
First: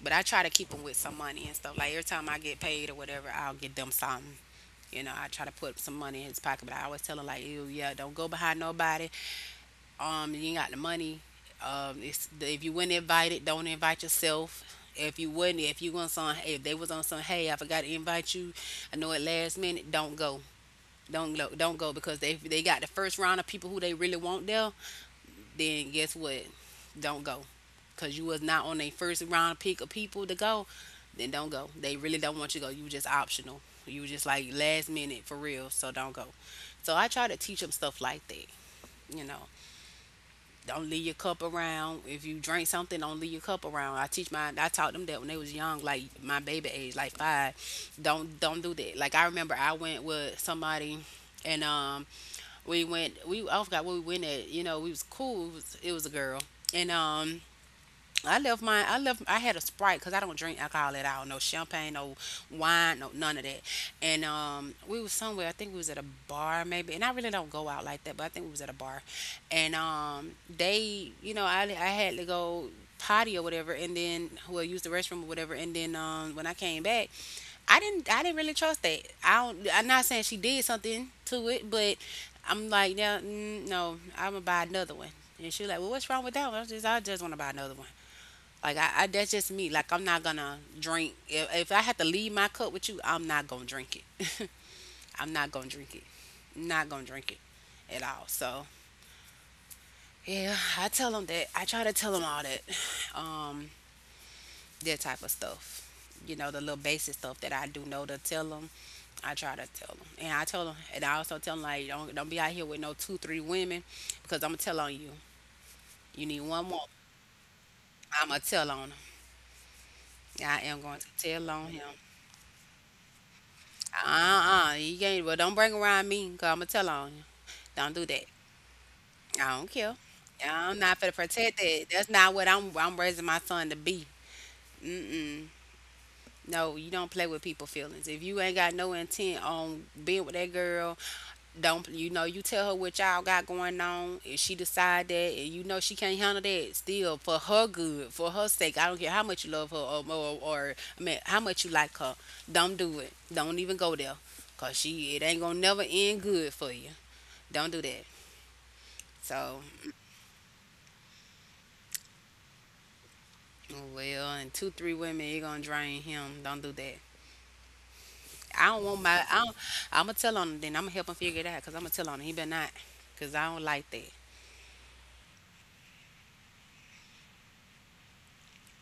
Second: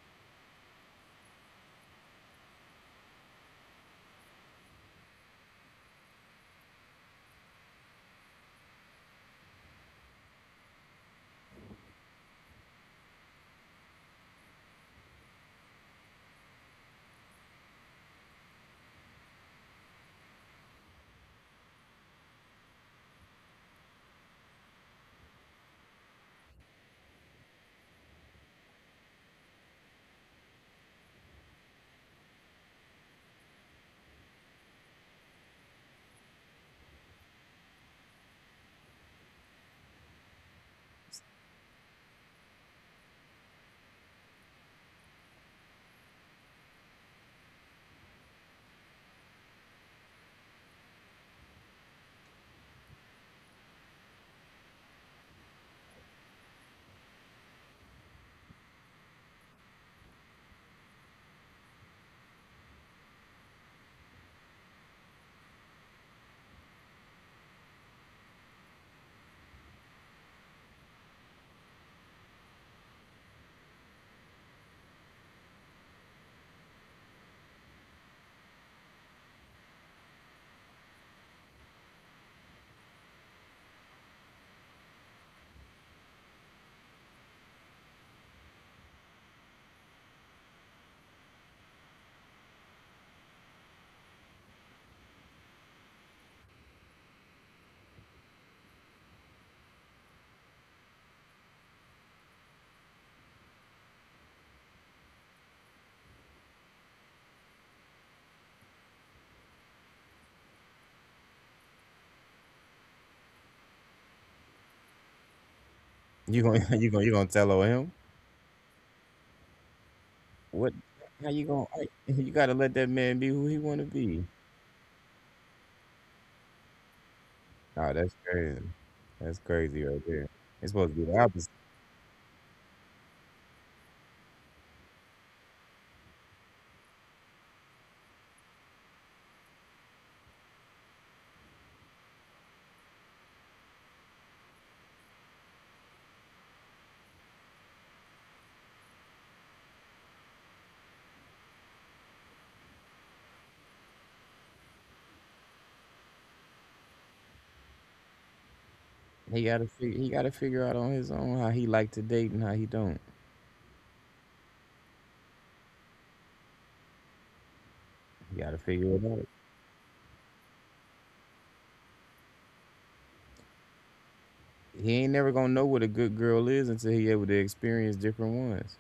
but I try to keep him with some money and stuff. Like every time I get paid or whatever, I'll get them something. You know, I try to put some money in his pocket, but I always tell him like, "Ew, yeah, don't go behind nobody. You ain't got the money. If you weren't invited, don't invite yourself." If you wouldn't, if you was on, If they was on some, "Hey, I forgot to invite you, I know at last minute," don't go don't go because they got the first round of people who they really want there. Then guess what? Don't go, cause you was not on a first round pick of people to go. Then don't go. They really don't want you to go. You just optional. You was just like last minute for real. So don't go. So I try to teach them stuff like that. You know, don't leave your cup around. If you drink something, don't leave your cup around. I teach my I taught them that when they was young, like my baby age, like five. Don't do that. Like I remember I went with somebody and we went we I forgot where we went at. You know, we was cool. It was a girl, and I left mine. I left. I had a Sprite because I don't drink alcohol at all. No champagne, no wine, no none of that. And we was somewhere. I think we was at a bar maybe. And I really don't go out like that, but I think we was at a bar. And they, you know, I had to go potty or whatever, and then well use the restroom or whatever, and then when I came back, I didn't really trust that. I'm not saying she did something to it, but I'm like, yeah, no, I'm gonna buy another one. And she like, "Well, what's wrong with that one?" I just want to buy another one. Like I that's just me. Like I'm not gonna drink. If I have to leave my cup with you, I'm not gonna drink it. I'm not gonna drink it. Not gonna drink it at all. So yeah, I tell them that. I try to tell them all that. Um, that type of stuff. You know, the little basic stuff that I do know to tell them. I try to tell them, and I tell them, and I also tell them like, don't be out here with no two three women, because I'm gonna tell on you. You need
You gonna
one more.
you gonna tell on him?
I'm gonna tell on him. I
What?
am going to
How you
tell on
gonna?
him.
I- You gotta let that man be who he wanna be.
You can't. Well, don't bring around me, cause I'm gonna tell on you.
Oh,
Don't do
that's
that.
crazy. That's
I don't
crazy
care.
right there. It's
I'm
supposed to
not for
be
to
the opposite.
protect that. That's not what I'm. I'm raising my son to be. Mm-mm. No, you don't play with people feelings. If you ain't got no intent on being with that girl, don't. You know, you tell her what y'all got going on. If she decide that and you know she can't handle that, still, for her good, for her sake, I don't care how much you love her or I mean how much you like her, don't do it. Don't even go there, because she, it ain't gonna never end good for you. Don't do that. So
He gotta figure out on his own how he like to date and how he don't.
well, and two three women, you gonna drain him. Don't do that.
He gotta
I don't
figure
want
it
my
out.
I don't, I'm gonna tell on him. Then I'm gonna help him figure it out, because I'm gonna tell on him. He better not, because I don't like that.
He ain't never gonna know what a good girl is until he able to experience different ones.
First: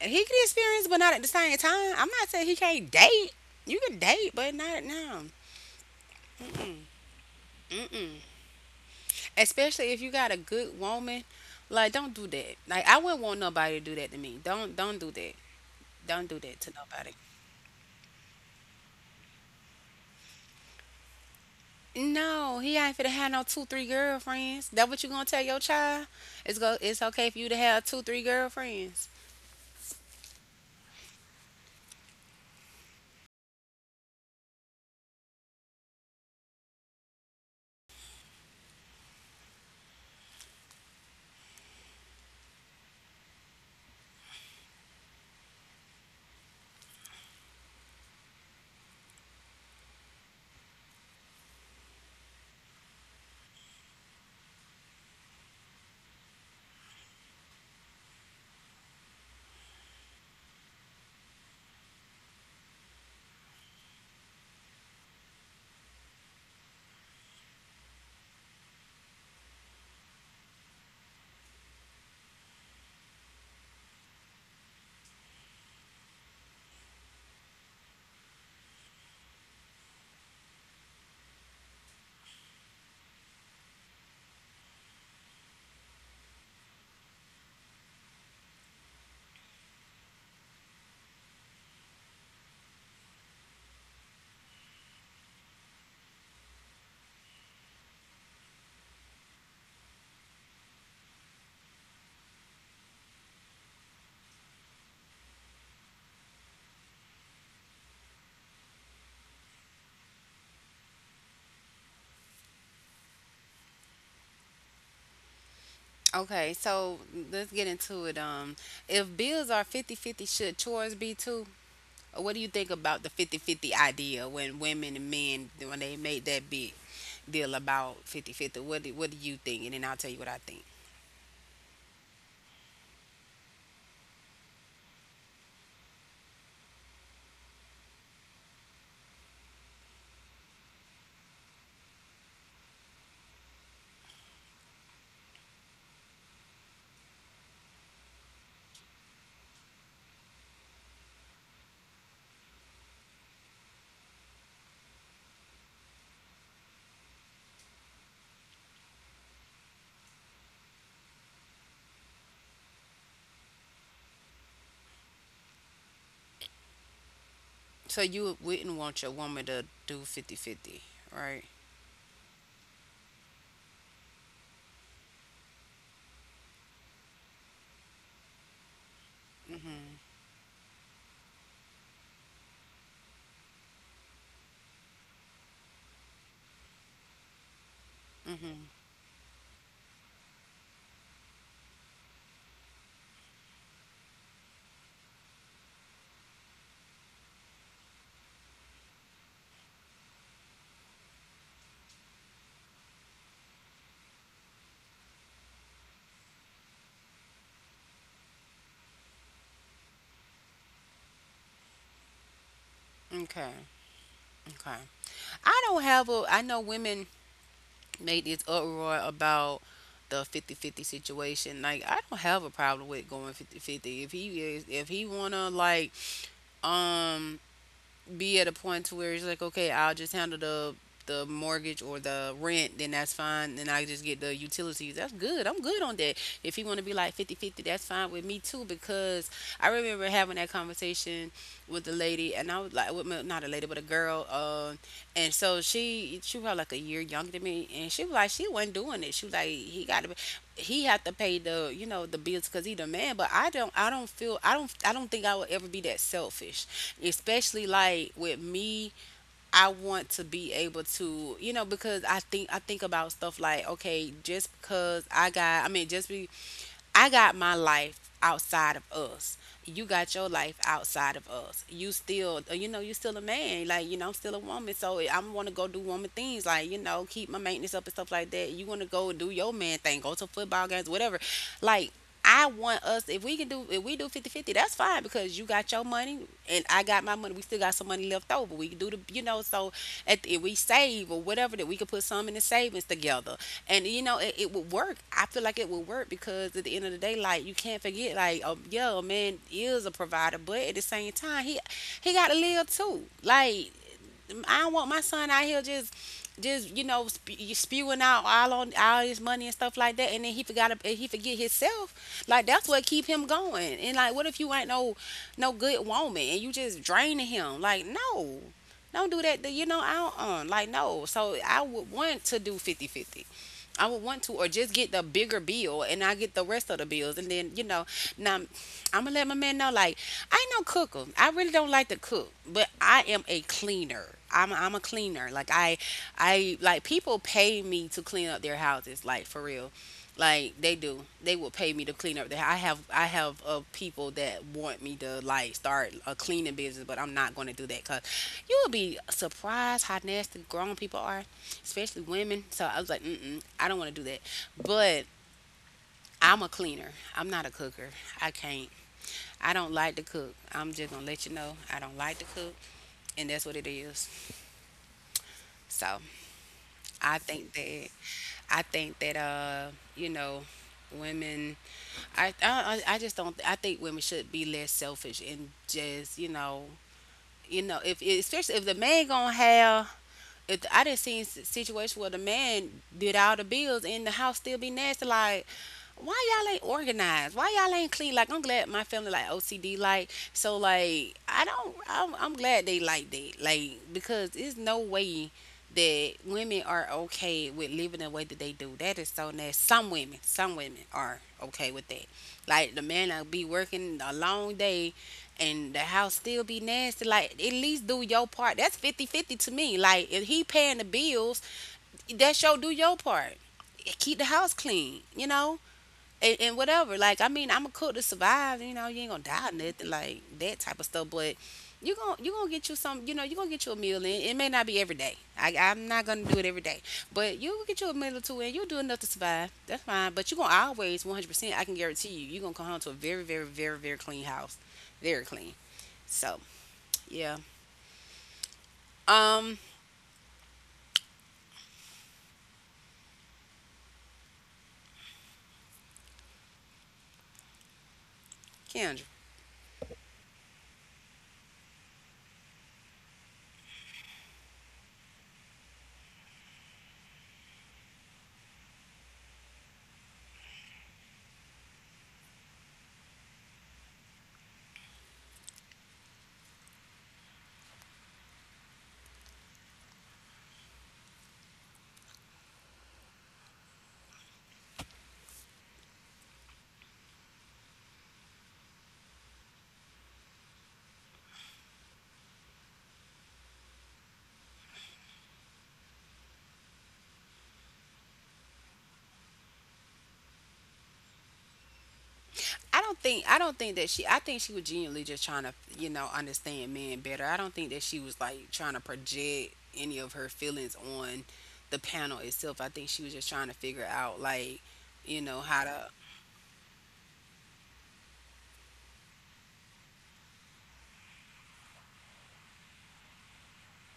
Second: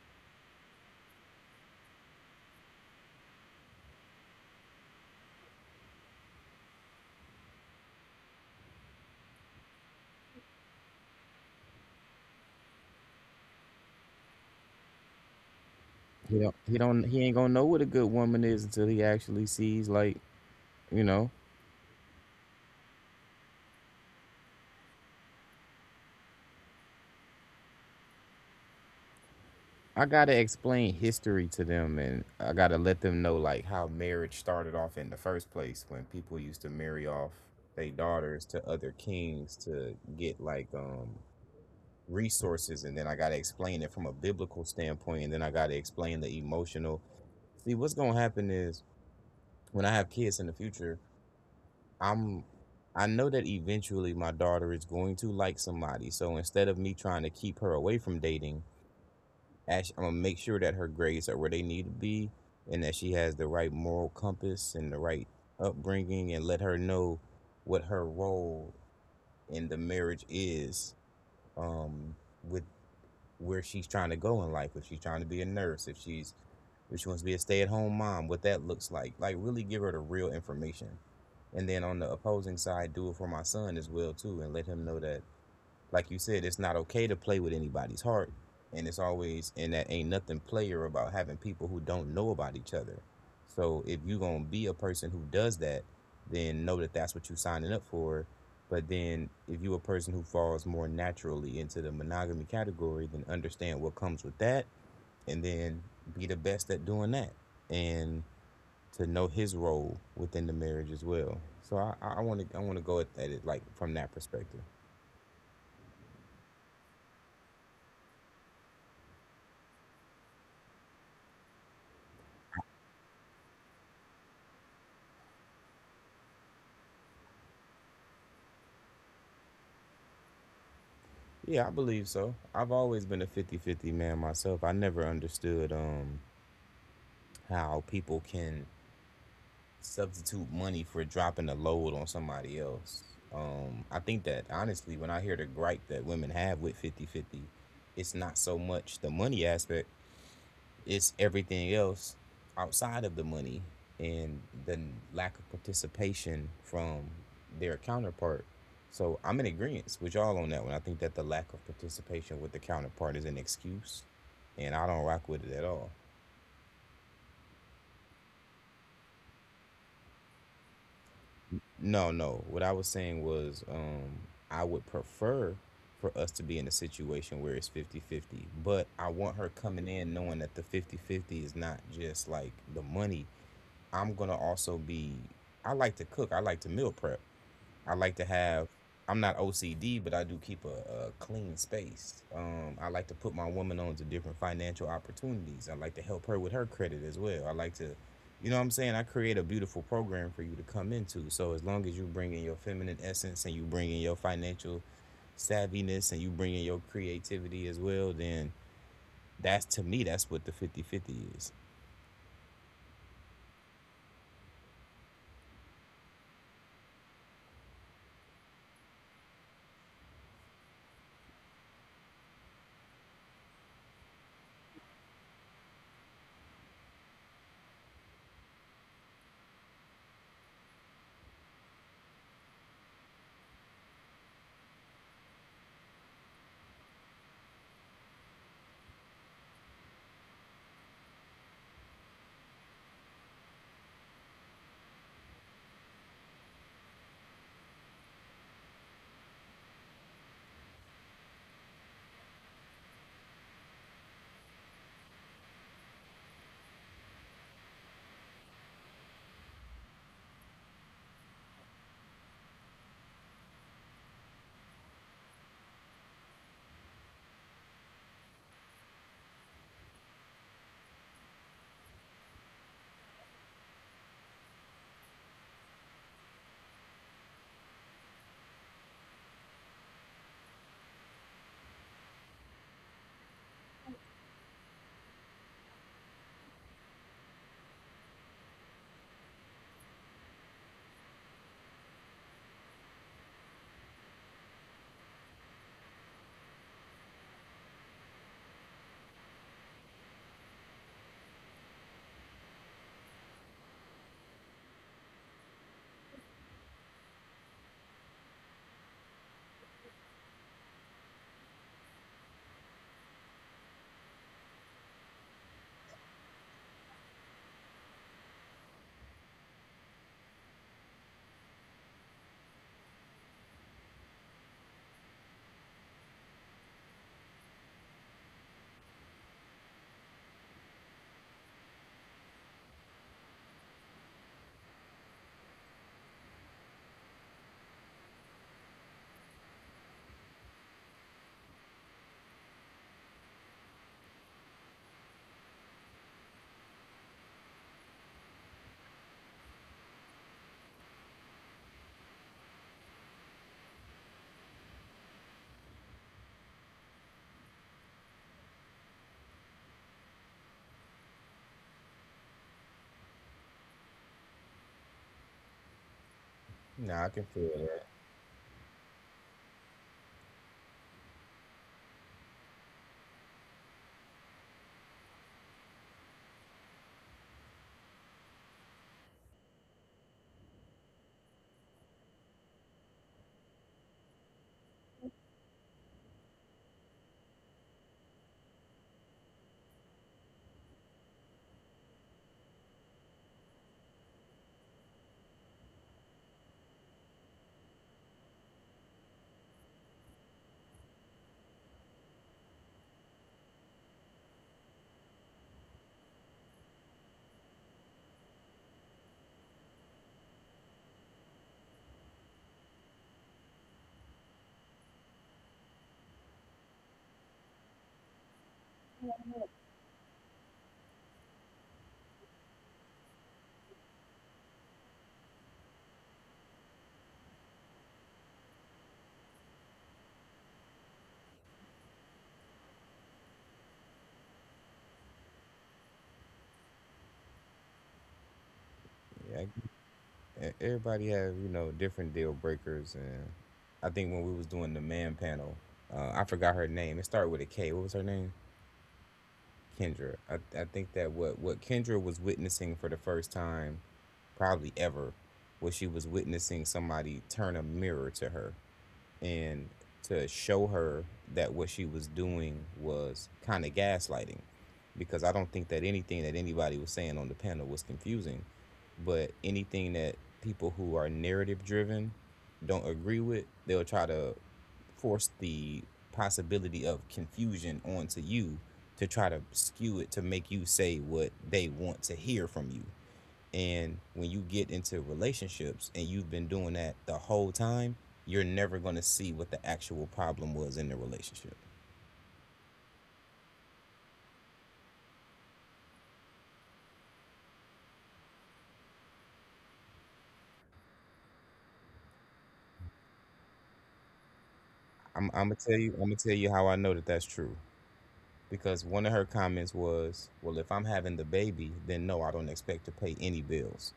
He could experience, but not at the same time. I'm not saying he can't date. You can date, but not now. Mm-mm. Especially if you got a good woman. Like, don't do that. Like, I wouldn't want nobody to do that to me. Don't do that. Don't
He
do
don't.
that to
He don't.
nobody.
He ain't gonna know what a good woman is until he actually sees. Like you know,
No, he ain't finna have no two, three girlfriends. That what you gonna tell your child? It's go. It's okay for you to have two, three girlfriends.
I gotta explain history to them, and I gotta let them know like how marriage started off in the first place when people used to marry off their daughters to other kings to get like resources, and then I got to explain it from a biblical standpoint, and then I got to explain the emotional. See, what's going to happen is when I have kids in the future, I'm I know that eventually my daughter is going to like somebody. So instead of me trying to keep her away from dating, I'm going to make sure that her grades are where they need to be and that she has the right moral compass and the right upbringing, and let her know what her role in the marriage is, um, with where she's trying to go in life. If she's trying to be a nurse, if she's if she wants to be a stay-at-home mom, what that looks like. Like really give her the real information. And then on the opposing side, do it for my son as well too, and let him know that like you said, it's not okay to play with anybody's heart. And it's always, and that ain't nothing player about having people who don't know about each other. So if you going to be a person who does that, then know that that's what you signing up for. But then if you a person who falls more naturally into the monogamy category, then understand what comes with that, and then be the best at doing that. And to know his role within the marriage as well. So I want to go at it like from that perspective.
Okay, so let's get into it. If bills are 50-50, should chores be too? What do you think about the 50-50 idea when women and men when they made that big deal about 50-50? What do you think? And then I'll tell you what I think.
Yeah, I believe so. I've always been a 50-50 man myself. I never understood how people can substitute money for dropping a load on somebody else. I think that honestly when I hear the gripe that women have with 50-50, it's not so much the money aspect, it's everything else outside of the money and the lack of participation from their counterpart. So I'm in agreement with y'all on that one. I think that the lack of participation with the counterpart is an excuse, and I don't rock with it at all.
So you wouldn't want your woman to do 50-50, right?
No, no. What I was saying was I would prefer for us to be in a situation where it's fifty fifty. But I want her coming
Mm-hmm.
in knowing that the fifty fifty is not just like the money, I'm gonna also be. I like to cook. I like to meal prep. I like to
Mm-hmm.
have. I'm not OCD, but I do keep a clean space. I like to put my woman on to different financial opportunities. I like to help her with her credit as well. I like to, you know what I'm saying? I create a beautiful program for you to come into. So as long as you bring in your feminine essence and you bring in your financial savviness and you bring in your creativity as well, then that's to me, that's what the 50 50 is.
Okay. Okay. I don't have a. I know women made this uproar about the 50-50 situation. Like I don't have a problem with going 50-50. If he is, if he wanna like, um, be at a point to where it's like, okay, I'll just handle the mortgage or the rent, then that's fine. Then I just get the utilities. That's good. I'm good on that. If he want to be like 50-50, that's fine with me too. Because I remember having that conversation with a lady, and I was like, with my, not a lady, but a girl. And so she was like a year younger than me, and she was like, she wasn't doing it. She was like, he had to pay the you know the bills because he the man. But I don't think I would ever be that selfish, especially like with me. I want to be able to, you know, because I think about stuff like, okay, just because I got I mean just be I got my life outside of us. You got your life outside of us. You still, you know, you still a man. Like, you know, I'm still a woman. So I'm want to go do woman things. Like, you know, keep my maintenance up and stuff like that. You want to go do your man thing. Go to football games, whatever. Like, I want us, if we do 50-50, that's fine because you got your money and I got my money. We still got some money left over. We can do the, you know, so at, if we save or whatever, that we can put some in the savings together, and you know it would work. I feel like it would work, because at the end of the day, like, you can't forget like, oh yeah, a man is a provider, but at the same time, he got to live too. Like, I don't want my son out here just, you spewing out all on all his money and stuff like that, and then he forget himself. Like, that's what keep him going. And like, what if you ain't no no good woman, and you just draining him? Like, no, don't do that. You know, I don't like no. So I would want to do 50-50. I would want to, or just get the bigger bill and I get the rest of the bills. And then, you know, now I'm, I'm gonna let my man know, like, I ain't no cooker. I really don't like to cook, but I am a cleaner. I'm a cleaner. Like I like people pay me to clean up their houses. Like for real, like they do. They will pay me to clean up their. I have people that want me to like start a cleaning business, but I'm not going to do that because you will be surprised how nasty grown people are, especially women. So I was like, mm-mm, I don't want to do that. But I'm a cleaner. I'm not a cooker. I can't. I don't like to cook. I'm just gonna let you know I don't like to cook, and that's what it is. So
Nah, I
I
can feel
think
that.
that I think that uh you know, women, I just don't, I think women should be less selfish and just, you know, you know, if especially if the man gonna have, if I didn't see situation where the man did all the bills and the house still be nasty. Like, why y'all ain't organized? Why y'all ain't clean? Like, I'm glad my family like OCD, like, so like I don't, I'm glad they like that, like, because there's no way that women are okay with living the way that they do. That is so nasty. Some women are okay with that. Like the man will be working a long day and the house still be nasty. Like at least do your part. That's 50 50 to me. Like if he paying the bills, that's your do your part keep the house clean, And whatever. Like, I mean, I'm a cook to survive. You ain't gonna die or nothing like that type of stuff. But you gonna get you some. You gonna get you a meal. And it may not be every day. I'm not gonna do it every day. But you will get you a meal or two, and you'll do enough to survive. That's fine. But you gonna always 100%. I can guarantee you, you are gonna come home to a very, very, very, very clean house, very clean. So yeah.
Yeah,
Um,
everybody have different deal breakers, and I think when we was doing the man panel, I forgot her name. It started with a K. What was her name?
Kendra.
Kendra. I think that what Kendra was witnessing for the first time, probably ever, was she was witnessing somebody turn a mirror to her and to show her that what she was doing was kind of gaslighting, because I don't think that anything that anybody was saying on the panel was confusing, but anything that people who are narrative driven don't agree with, they'll try to force the possibility of confusion onto you to try to skew it to make you say what they want to hear from you. And when you get into relationships and you've been doing that the whole time, you're never going to see what the actual problem was in the relationship.
I don't think that she I think she was genuinely just trying to, understand men better. I don't think that she was like trying to project any of her feelings on the panel itself. I think she was just trying to figure out like, you
I'm,
know,
I'm gonna
how
tell
to
you. I'm gonna tell you how I know that that's true. Because one of her comments was, "Well, if I'm having the baby, then no, I don't expect to pay any bills."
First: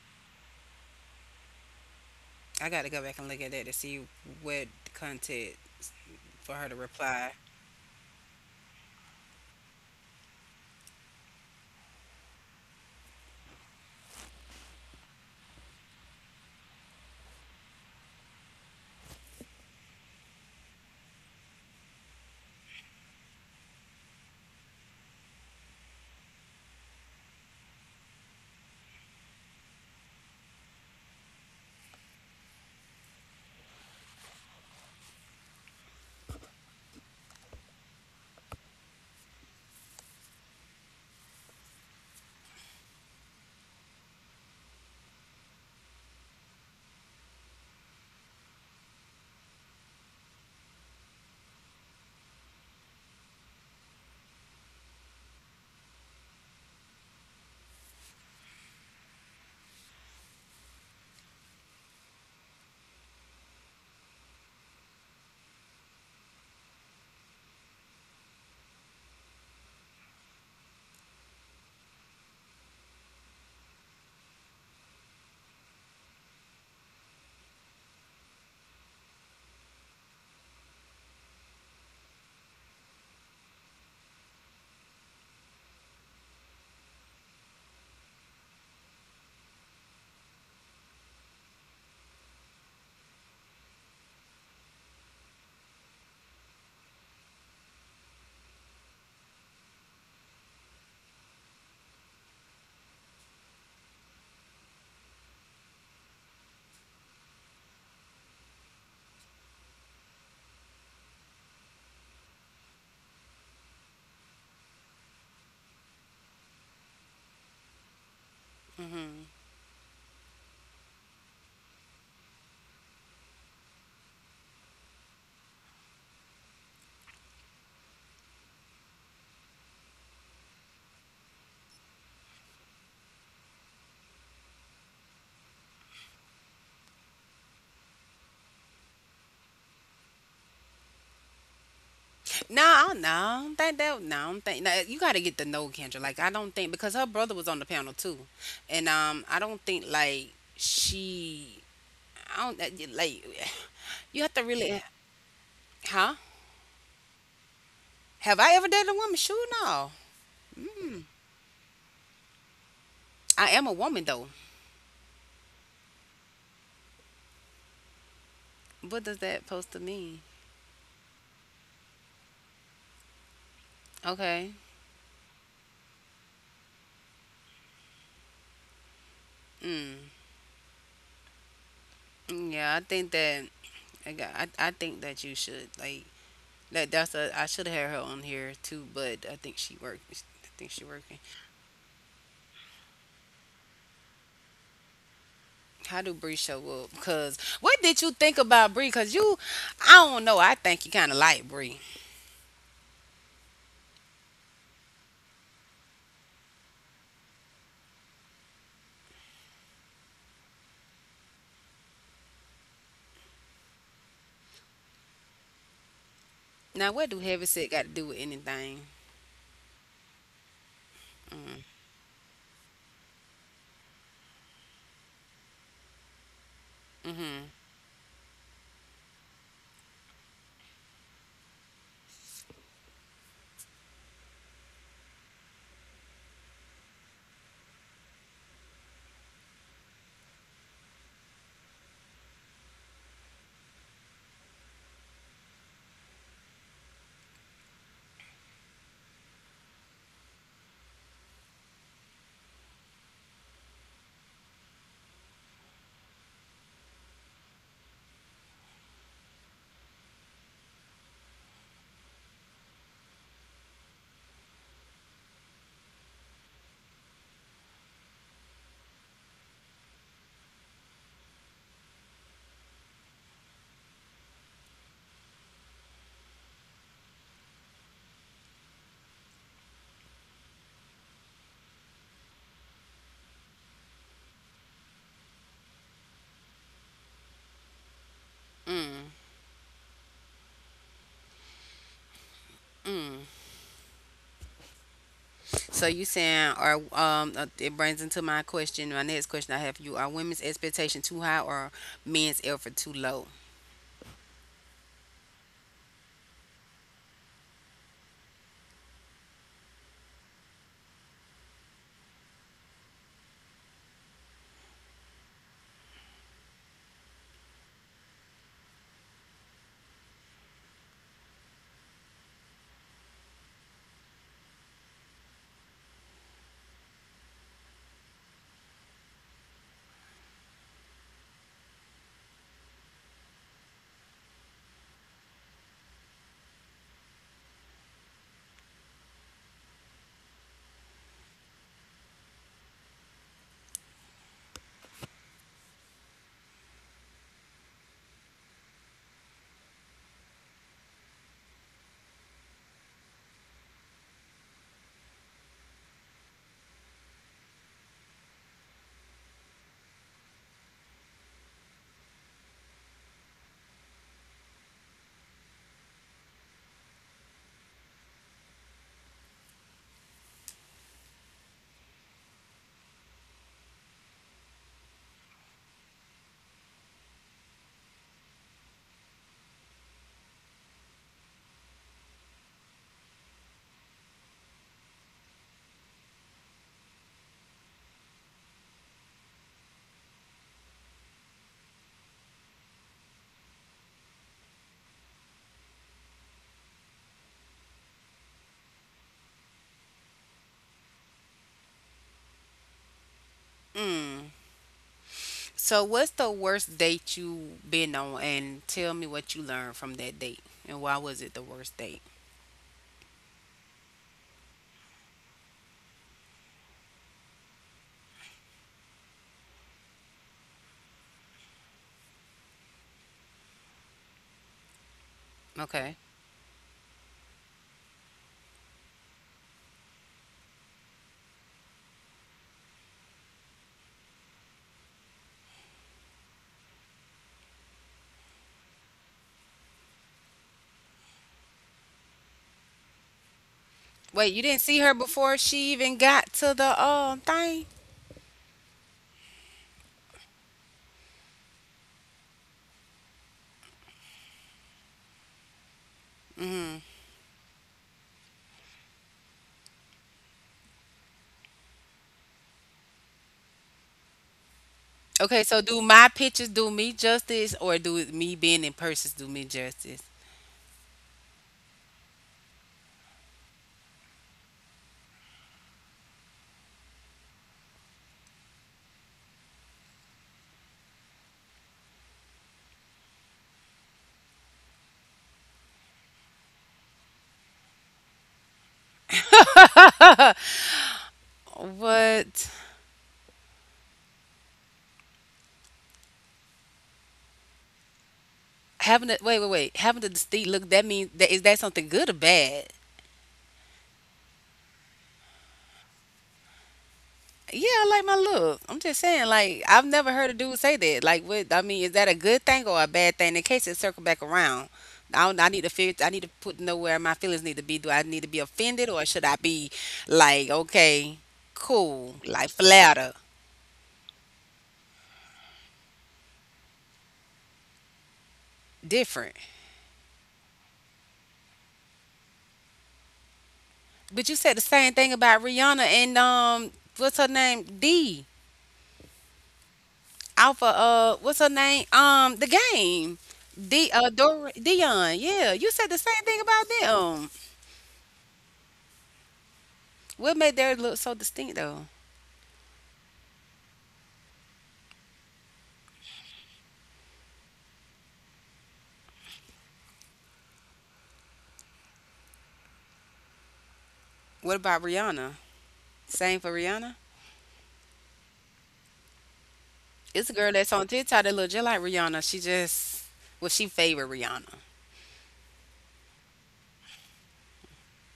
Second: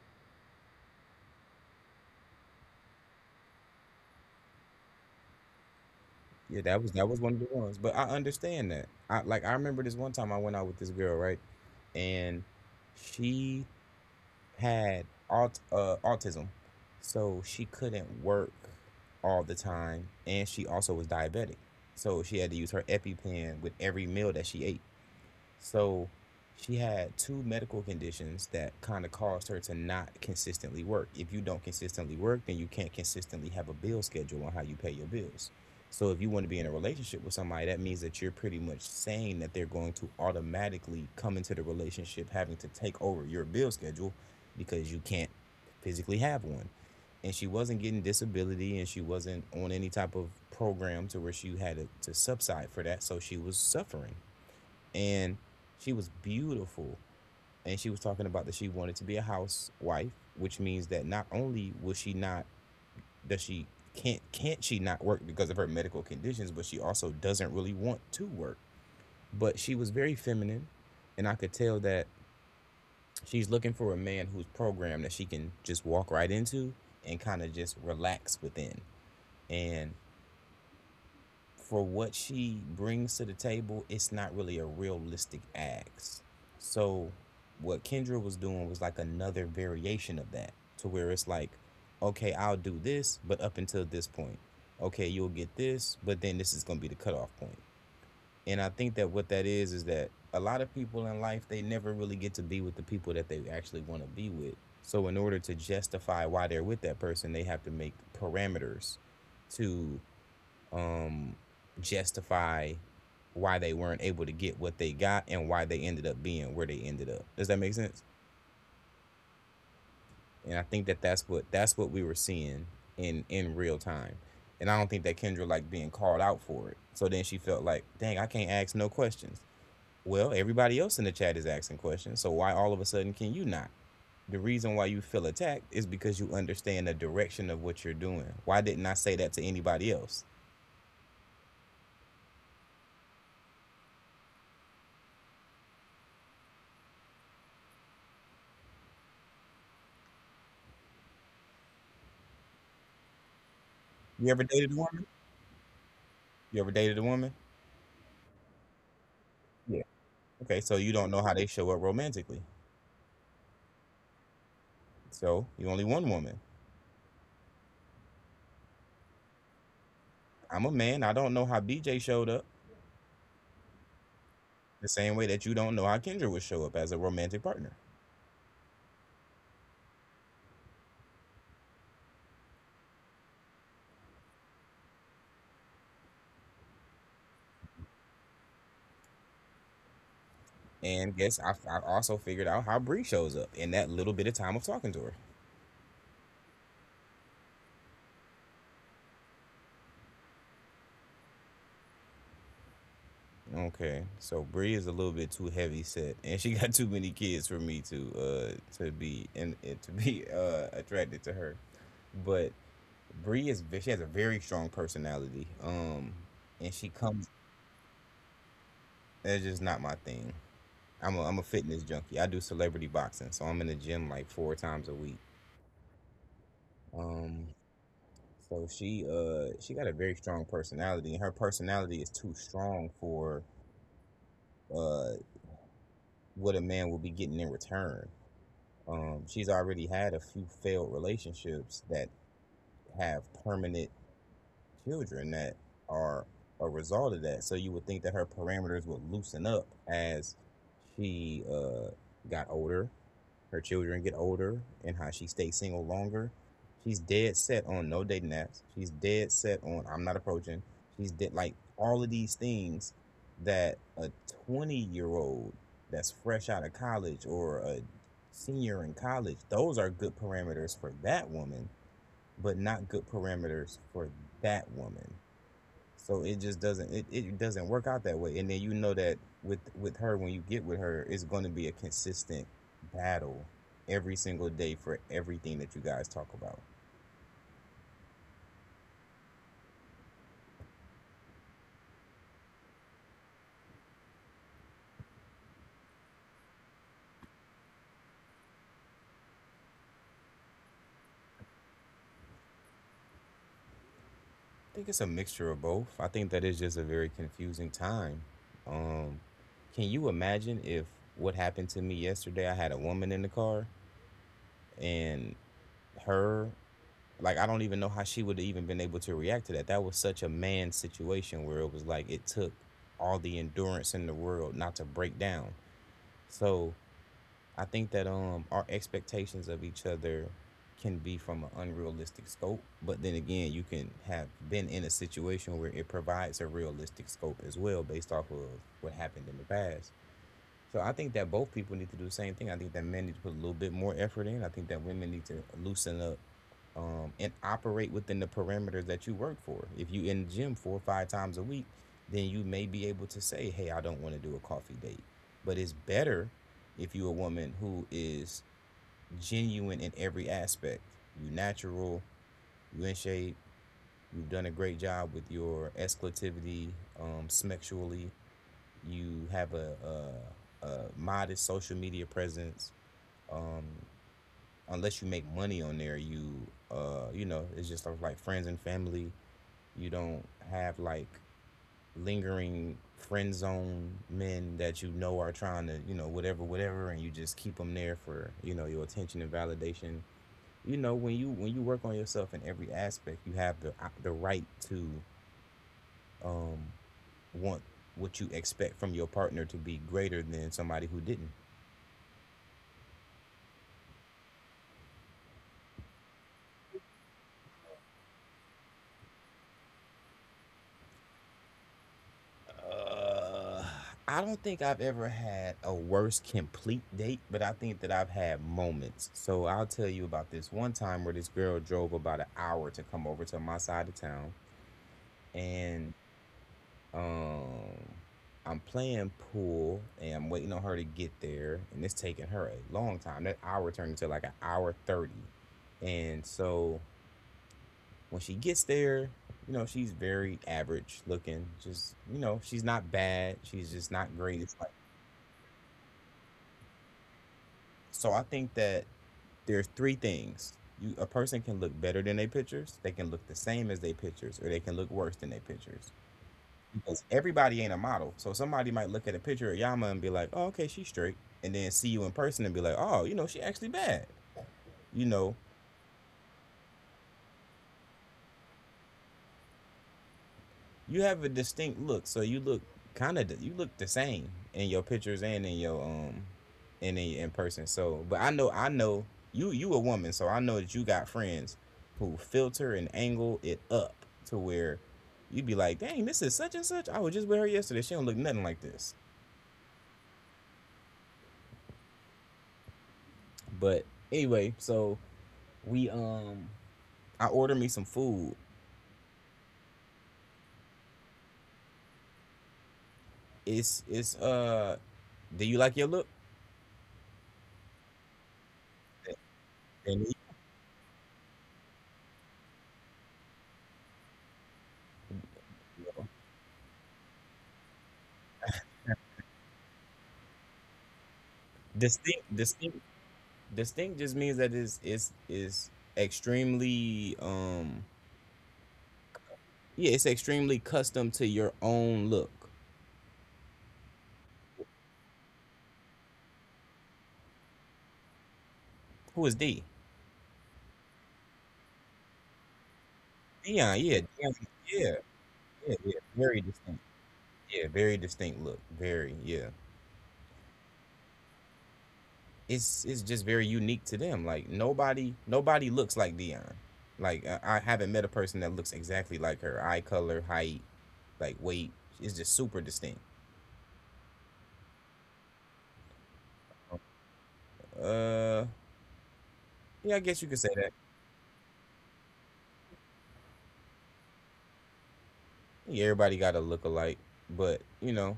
I got to go back and look at that to see what content for
Yeah,
her to
that was
reply.
one of the ones. But I understand that. I, like, I remember this one time I went out with this girl, right? And she had autism, so she couldn't work all the time, and she also was diabetic, so she had to use her EpiPen with every meal that she ate. So she had two medical conditions that kind of caused her to not consistently work. If you don't consistently work, then you can't consistently have a bill schedule on how you pay your bills. So if you want to be in a relationship with somebody, that means that you're pretty much saying that they're going to automatically come into the relationship having to take over your bill schedule because you can't physically have one. And she wasn't getting disability, and she wasn't on any type of program to where she had to subside for that. So she was suffering, and she was beautiful, and she was talking about that she wanted to be a housewife, which means that not only will she not does she can't she not work because of her medical conditions, but she also doesn't really want to work, but she was very feminine, and I could tell that she's looking for a man who's programmed that she can just walk right into and kind of just relax within, and for what she brings to the table, it's not really a realistic ask. So what Kendra was doing was like another variation of that, to where it's like, okay, I'll do this, but up until this point. Okay, you'll get this, but then this is gonna be the cutoff point. And I think that what that is that a lot of people in life, they never really get to be with the people that they actually want to be with. So in order to justify why they're with that person, they have to make parameters to um, justify why they weren't able to get what they got and why they ended up being where they ended up. Does that make sense? And I think that that's what we were seeing in real time. And I don't think that Kendra like being called out for it. So then she felt like, dang, I can't ask no questions. Well, everybody else in the chat is asking questions, so why all of a sudden can you not? The reason why you feel attacked is because you understand the direction of what you're doing. Why didn't I say that to anybody else?
I don't think that. No, I don't think. No, you got to get to know Kendra. Like I don't think because her brother was on the panel too, and I don't think like she I don't that- like. You
You
have
ever
to
dated a
really,
woman?
huh?
You ever dated a woman?
Have I ever dated a woman? Sure,
Yeah.
no.
Okay, so you don't know how they show up romantically.
I am a woman though.
So you only one woman.
What does that supposed to mean?
I'm a man. I don't know how BJ showed up
Okay.
the same way that you don't know how Kendra would show up as a romantic partner.
Mm. Yeah, I think that I think that you should like that. That's a I should have had her on here too, but I think she worked. I think she working.
And guess I also figured out how Bree shows up in that little bit of time of talking to her.
How do Bree show up? Cause what did you think about Bree? I don't know. I think you kind of like Bree.
Okay, so Bree is a little bit too heavy set, and she got too many kids for me to be and to be attracted to her. But Bree is she has a very strong personality. And
Now
she
what do
comes.
heavy set got to do with anything?
That's just not my thing. I'm a fitness junkie. I do celebrity boxing, so I'm in the gym like four times a week.
Mm-hmm.
Um, so she got a very strong personality, and her personality is too strong for uh what a man will be getting in return. She's already had a few failed relationships that have permanent children that are a result of that. So you would think that her parameters would loosen up as she got older, her children get older, and how she stays single longer. She's dead set on no dating apps. She's dead set on I'm not approaching. She's dead like all of these things that a 20-year-old that's fresh out of college or a senior in college, those are good parameters for that woman, but not good parameters for that woman. So it just doesn't. It doesn't work out that way. And then you know that with her, when you get with her, it's going to be a consistent battle every single day for everything that you guys talk about.
Mm-hmm. So you saying are it brings into my question, my next question I have for you, are women's expectation too high or men's effort too low?
I think it's a mixture of both. I think that is just a very confusing time. Um, can you imagine if what happened to me yesterday? I had a woman in the car, and her, like, I don't even know how she would have even been able to react to that. That was such a man situation where it was like it took all the endurance in the world not to break down. So I think that our expectations of each other can be from an unrealistic scope, but then again, you can have been in a situation where it provides a realistic scope as well, based off of what happened in the past. So I think that both people need to do the same thing. I think that men need to put a little bit more effort in. I think that women need to loosen up and operate within the parameters that you work for. If you in the gym four or five times a week, then you may be able to say, "Hey, I don't want to do a coffee date." But it's better if you're a woman who is genuine in every aspect. You natural, you in shape, you've done a great job with your exclusivity, sexually. You have a modest social media presence. Unless you make money on there, it's just like friends and family. You don't have like lingering friend zone men that you know are trying to, whatever, whatever, and you just keep them there for, your attention and validation. When you work on yourself in every aspect, you have the right to um, want what you expect from your partner to be greater than somebody who didn't.
Mm. So what's the worst date you been on and tell me what you learned from that date and why was it the worst date?
Uh, I don't think I've ever had a worse complete date, but I think that I've had moments. So I'll tell you about this one time where this girl drove about an hour to come over to my side of town,
Okay.
and um, I'm playing pool and I'm waiting on her to get there, and it's taking her a long time. That hour turned into like an hour 30, and so when she gets there, she's very average looking. Just, she's not bad. She's just not
Wait,
great.
you
It's
didn't
like.
see her before she even got to the thing?
So I think that there are three things. You a person can look better than their pictures, they can look the same as their pictures, or they can look worse than their pictures. Because everybody ain't a model. So somebody might look at a picture of Yama and be like, oh, okay, she's straight. And then see you in person and be like, oh, she actually bad. You know,
Okay, so do my pictures do me justice or do it- me being in person do me justice?
You have a distinct look, so you look kind of you look the same in your pictures and in your and in person. So, but I know you a woman, so I know that you got friends who filter and angle it up to where you'd be like, dang, this is such and such. I was just with her yesterday. She don't look nothing like this.
What?
But anyway, so we I ordered me some food.
Having a wait. Having a distinct look, that means that is that something good or bad?
It's it's do you like your look?
Yeah, I like my look. I'm just saying, like, I've
And
never heard a dude say that. Like, what I mean, is that a good thing or a bad thing? In case it circle back around, I don't, I need to figure. I need to put know where my feelings need to be. Do I need to be offended or should I be like, okay, cool,
distinct
like
distinct
flatter,
distinct just means that it's extremely
different?
yeah it's extremely custom to your own look.
But you said the same thing about Rihanna and what's her name, D.
Who is D?
Alpha, what's her name? The game.
Dion,
D
yeah. Dion,
Dor
yeah.
Dion. Yeah, you
yeah
said
yeah
the same thing
very
about
distinct,
them.
yeah, very distinct look, very, yeah.
What made theirs look so distinct though?
It's just very unique to them. Like nobody looks like Dion. Like I haven't met a person that looks exactly like her. Eye color, height, like weight, it's just super distinct.
What about Rihanna? Same for Rihanna?
uh yeah, I guess you
It's a
could say
girl
that.
that's on TikTok that look just like Rihanna. She just well, she favored Rihanna.
Yeah, everybody got a look alike, but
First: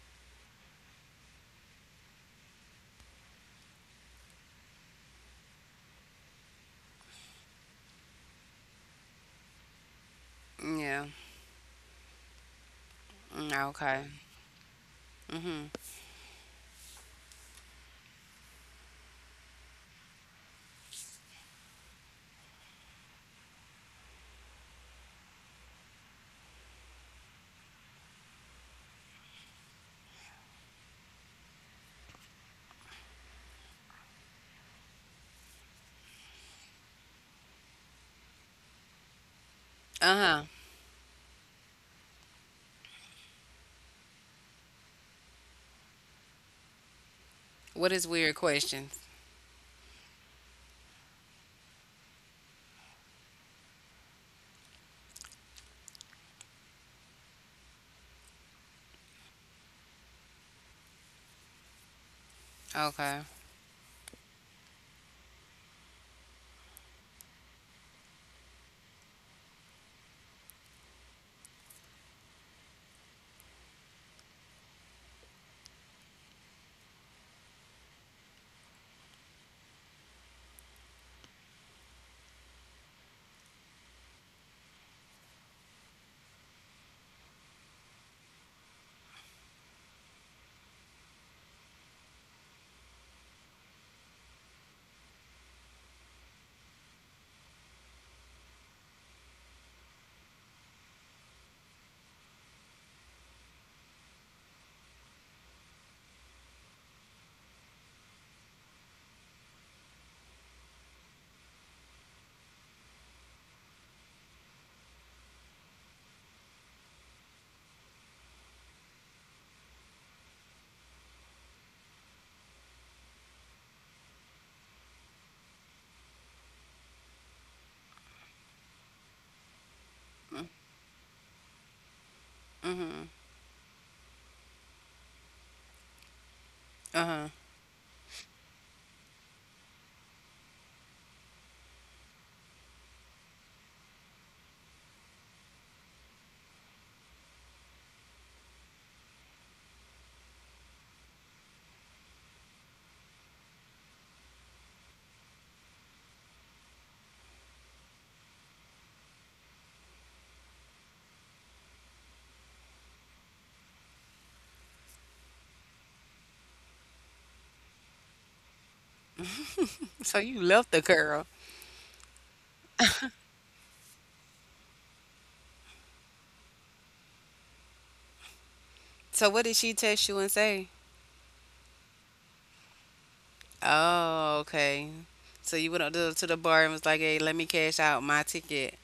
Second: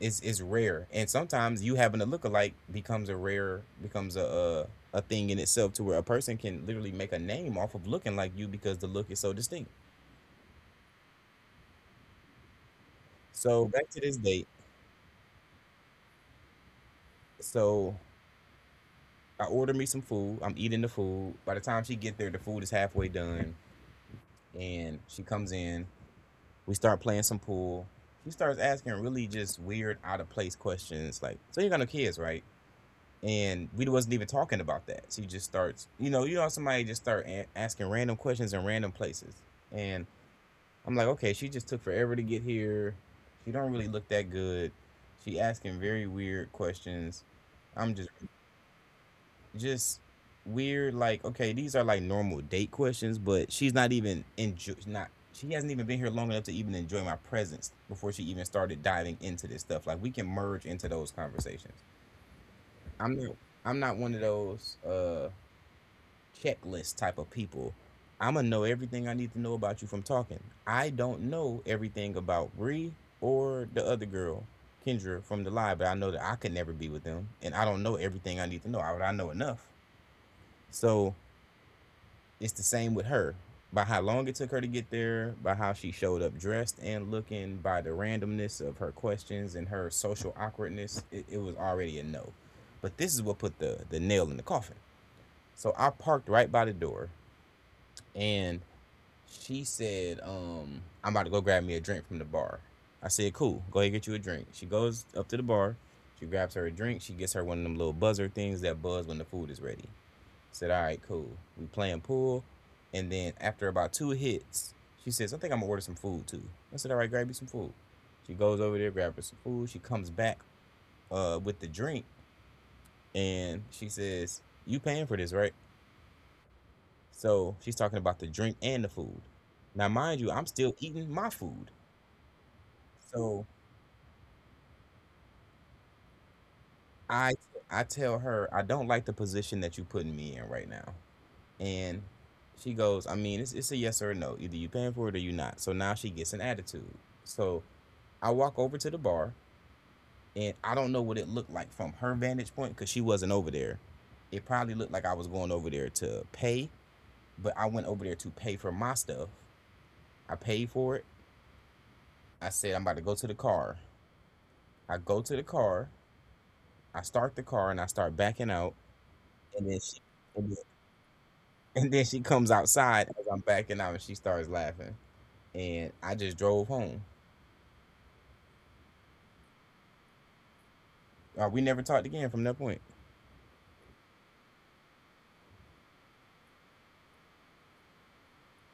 it's rare. And sometimes you having a look alike becomes a rare becomes a, a thing in itself to where a person can literally make a name off of looking like you because the look is so distinct.
Yeah. Mm,
So back to
okay.
this date.
Mhm.
So I order me some food. I'm eating the food. By the time she get there, the food is halfway done, and she comes in. We start playing some pool. She starts asking really just weird, out of place questions like, "So you're gonna kids, right?" And we wasn't even talking about that. She just starts, somebody just start asking random questions in random places,
Uh
and
huh.
I'm like, okay, she just took forever to get here. She don't really look that good. She asking very weird questions.
What
I'm
is
just,
weird questions?
just weird. Like, okay, these are like normal date questions, but she's not even enjoy, not. She hasn't even been here long enough to even enjoy my presence before she even started diving into this stuff. Like we can merge into those conversations. I'm
Okay.
not I'm not one of those checklist type of people. I'm gonna know everything I need to know about you from talking. I don't know everything about Bree or the other girl, Kendra from the live, but I know that I could never be with them, and I don't know everything I need to know. I know enough. So it's the same with her. By how long it took her to get there, by how she showed up dressed and looking, by the randomness of her questions and her social awkwardness, it was already a no. But this is what put the nail in the coffin. So I parked right by the door, and she said, I'm about to go grab me a drink from the bar. I said, cool, go ahead and get you a drink. She goes up to the bar. She grabs her a drink. She gets her one of them little buzzer things that buzz when the food is ready. I said, all right, cool. We playing pool. And then after about two hits, she says, I think I'm going to order some food too. I said, all right, grab you some food. She goes over there, grabs her some food. She comes back with the drink and she says, you paying for this, right? So she's talking about the drink and the food. Now, mind you, I'm still eating my food.
Mhm.
So
Uh huh.
I I tell her I don't like the position that you putting me in right now, and she goes, I mean, it's a yes or a no. Either you paying for it or you not. So now she gets an attitude. So I walk over to the bar, and I don't know what it looked like from her vantage point because she wasn't over there. It probably looked like I was going over there to pay, but I went over there to pay for my stuff. I paid for it. I said I'm about to go to the car. I go to the car. I start the car and I start backing out, and then she—
So you left the girl.
and then she comes outside as I'm backing out and she starts laughing. And I just drove home.
So what did she text you and say?
We never talked again from that point.
Oh, okay. So you went up to the bar and was like, "Hey, let me cash out my ticket."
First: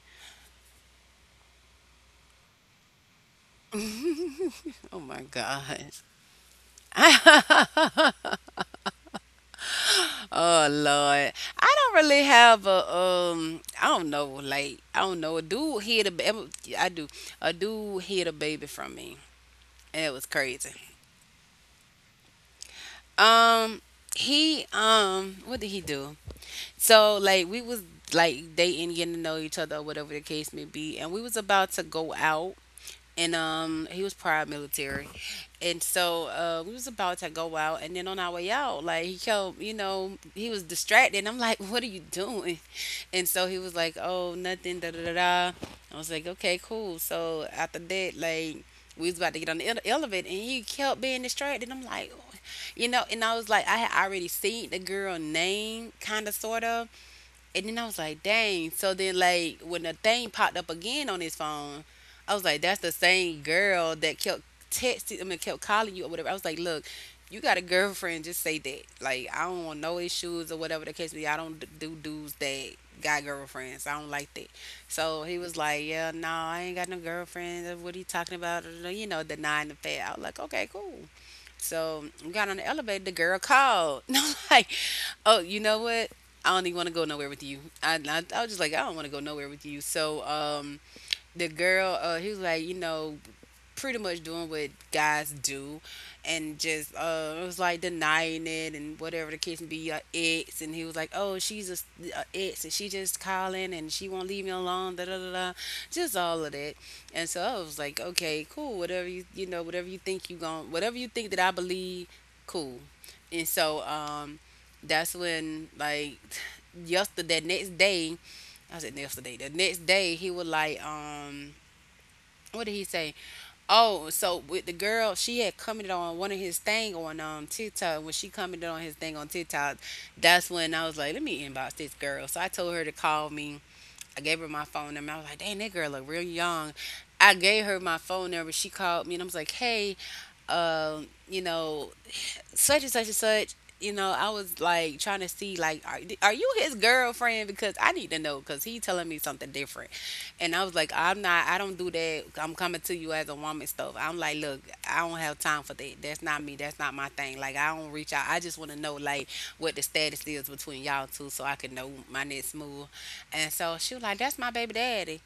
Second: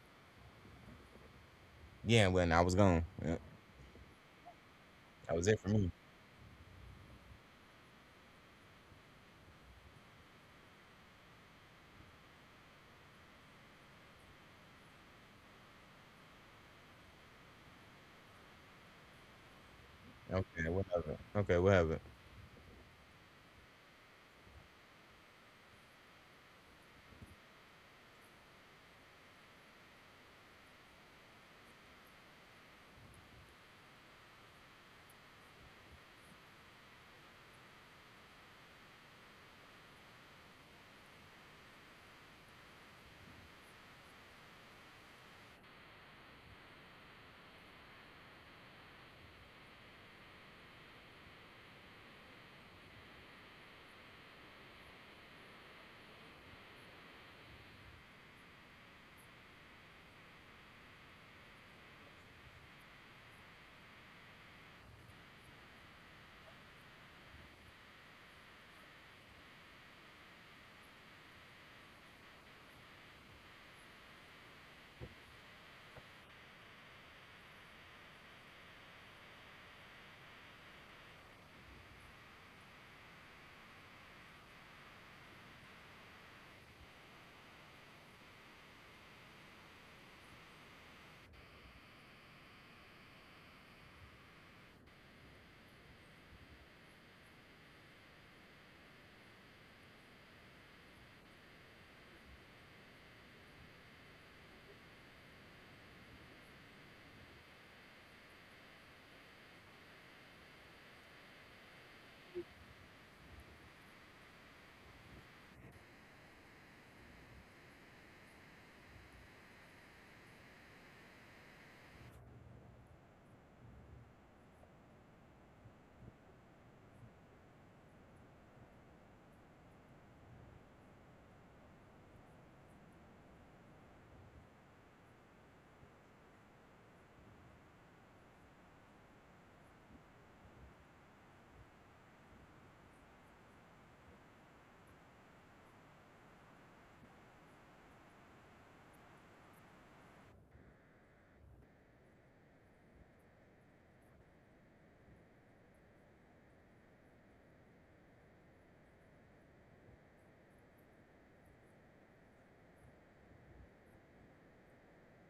Yeah, when I was gone. Yeah,
Oh my
that was it for
God.
me.
Oh Lord. I don't really have a. I don't know. A dude hid a baby. I do. A dude hid a baby from me. And it was
Okay,
crazy.
whatever. Okay, whatever.
Um. He. What did he do? So like we was like dating, getting to know each other, or whatever the case may be, and we was about to go out and he was prior military and so we was about to go out and then on our way out like he kept he was distracted, and I'm like, what are you doing? And so he was like, oh, nothing, da da da da. I was like, okay, cool. So after that, like, we was about to get on the elevator, and he kept being distracted. I'm like, "Oh," you know. And I was like, I had already seen the girl name kind of sort of, and then I was like, dang. So then, like, when the thing popped up again on his phone, I was like, that's the same girl that kept kept calling you or whatever. I was like, look, you got a girlfriend, just say that. Like, I don't want no issues or whatever the case may be. I don't d- do dudes that got girlfriends. I don't like that. So he was like, yeah, no, I ain't got no girlfriend. What are you talking about? You know, denying the fact. I was like, okay, cool. So we got on the elevator. The girl called. And I'm like, oh, you know what? I don't even want to go nowhere with you. I was just like, I don't want to go nowhere with you. So the girl, he was like, you know, pretty much doing what guys do and just it was like denying it and whatever the case may be your ex. And he was like, oh, she's a, s- a ex, and she just calling and she won't leave me alone, da da da da, just all of that. And so I was like, okay, cool, whatever. Whatever you think you gon', whatever you think that I believe, cool. And so that's when like yesterday that next day I said yesterday the next day he was like what did he say. Oh, so with the girl, she had commented on one of his thing on TikTok. When she commented on his thing on TikTok, that's when I was like, let me inbox this girl. So I told her to call me. I gave her my phone number. I was like, dang, that girl look real young. I gave her my phone number. She called me and I was like, hey, you know, such and such and such. You know, I was like trying to see like, are you his girlfriend? Because I need to know because he telling me something different. And I was like, I'm not. I don't do that. I'm coming to you as a woman stuff. I'm like, look, I don't have time for that. That's not me. That's not my thing. Like I don't reach out. I just want to know like what the status is between y'all two so I can know my next move. And so she was like, that's my baby daddy.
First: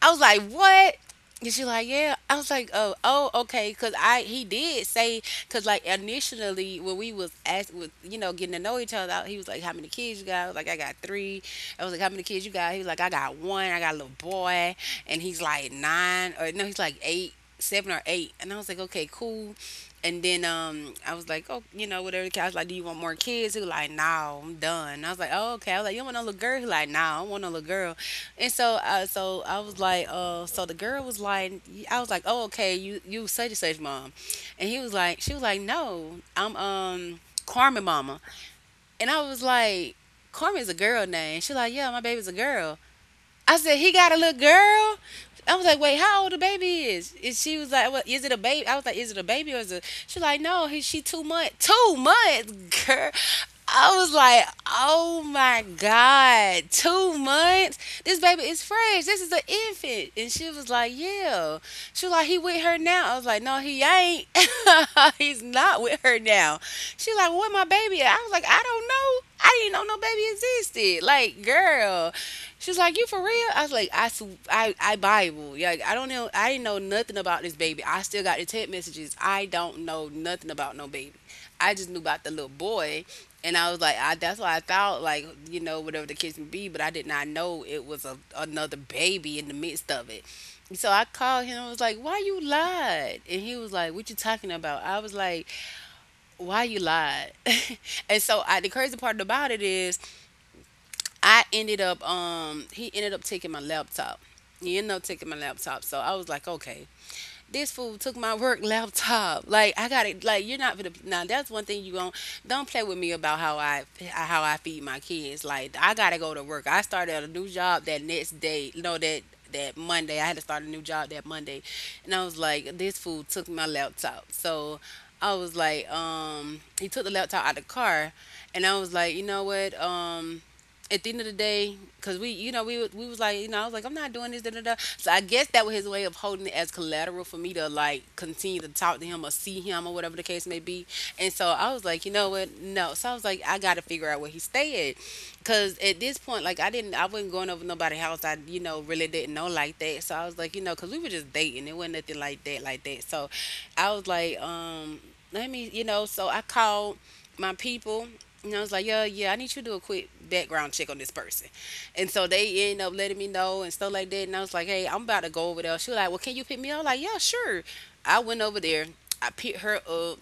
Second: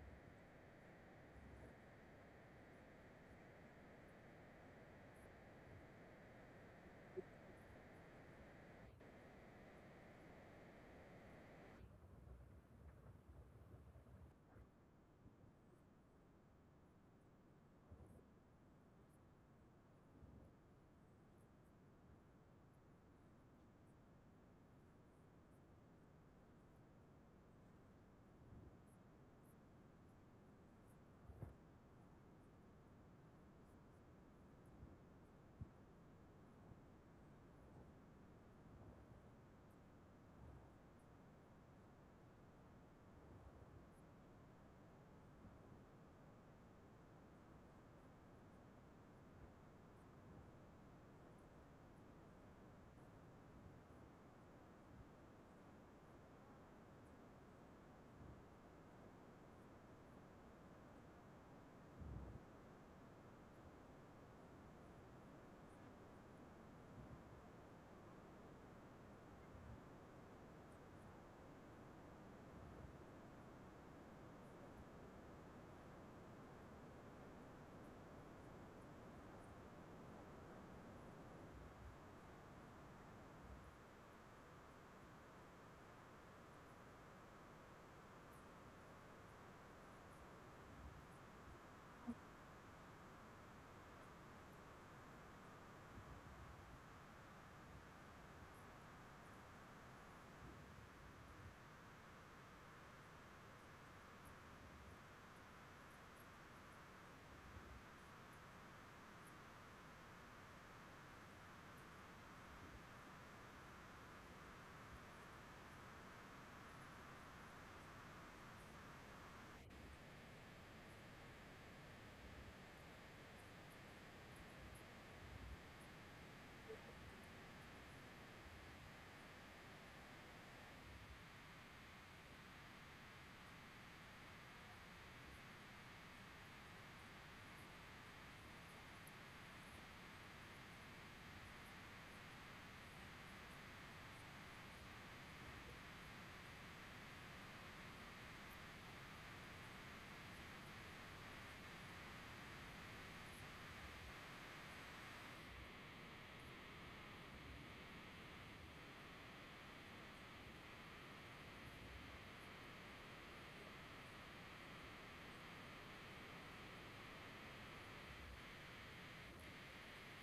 I was like, what? And she like, yeah. I was like, oh, oh, okay, cause I he did say, cause like initially when we was asked, with you know, getting to know each other, he was like, how many kids you got? I was like, I got 3. I was like, how many kids you got? He was like, I got 1. I got a little boy, and he's like nine or no, he's like seven or eight. And I was like, okay, cool. And then I was like, oh, you know, whatever. I was like, do you want more kids? He was like, no, I'm done. And I was like, oh, okay. I was like, you don't want no little girl? He was like, no, I don't want no little girl. And so, I was like, so the girl was like, I was like, oh, okay, you such and such mom, and she was like, no, I'm Carmen mama, and I was like, Carmen's a girl name. She like, yeah, my baby's a girl. I said, he got a little girl. I was like, wait, how old the baby is? And she was like, well, is it a baby? I was like, is it a baby or is it? She like, no, she two months. Two months, girl. I was like, oh my God, two months? This baby is fresh. This is an infant. And she was like, yeah. She was like, he with her now. I was like, no, he ain't. He's not with her now. She was like, where my baby at? I was like, I don't know. I didn't know no baby existed. Like, girl. She's like, "You for real?" I was like, "I Bible. Yeah, I don't know. I didn't know nothing about this baby. I still got the text messages. I don't know nothing about no baby. I just knew about the little boy, and I was like, I that's why I thought, like, you know, whatever the case may be, but I did not know it was a another baby in the midst of it. So I called him. I was like, "Why you lied?" And he was like, "What you talking about?" I was like, "Why you lied?" And the crazy part about it is I ended up he ended up taking my laptop. He ended up taking my laptop. So I was like, okay. This fool took my work laptop. Like, I got it. Like, you're not gonna. Now that's one thing you gon' don't play with me about, how I feed my kids. Like, I gotta go to work. I started a new job that next day. No, that Monday. I had to start a new job that Monday, and I was like, this fool took my laptop. So I was like, he took the laptop out of the car, and I was like, you know what, at the end of the day, because we was like, you know, I was like, I'm not doing this, da da da. So I guess that was his way of holding it as collateral for me to, like, continue to talk to him or see him or whatever the case may be. And so I was like, you know what, no. So I was like, I got to figure out where he stay at. Cause at this point, like, I wasn't going over nobody's house. I, you know, really didn't know like that. So I was like, you know, cause we were just dating. It wasn't nothing like that, like that. So I was like, let me, you know. So I called my people. And I was like, yeah, yeah, I need you to do a quick background check on this person. And so they end up letting me know and stuff like that. And I was like, hey, I'm about to go over there. She was like, well, can you pick me up? I was like, yeah, sure. I went over there. I picked her up,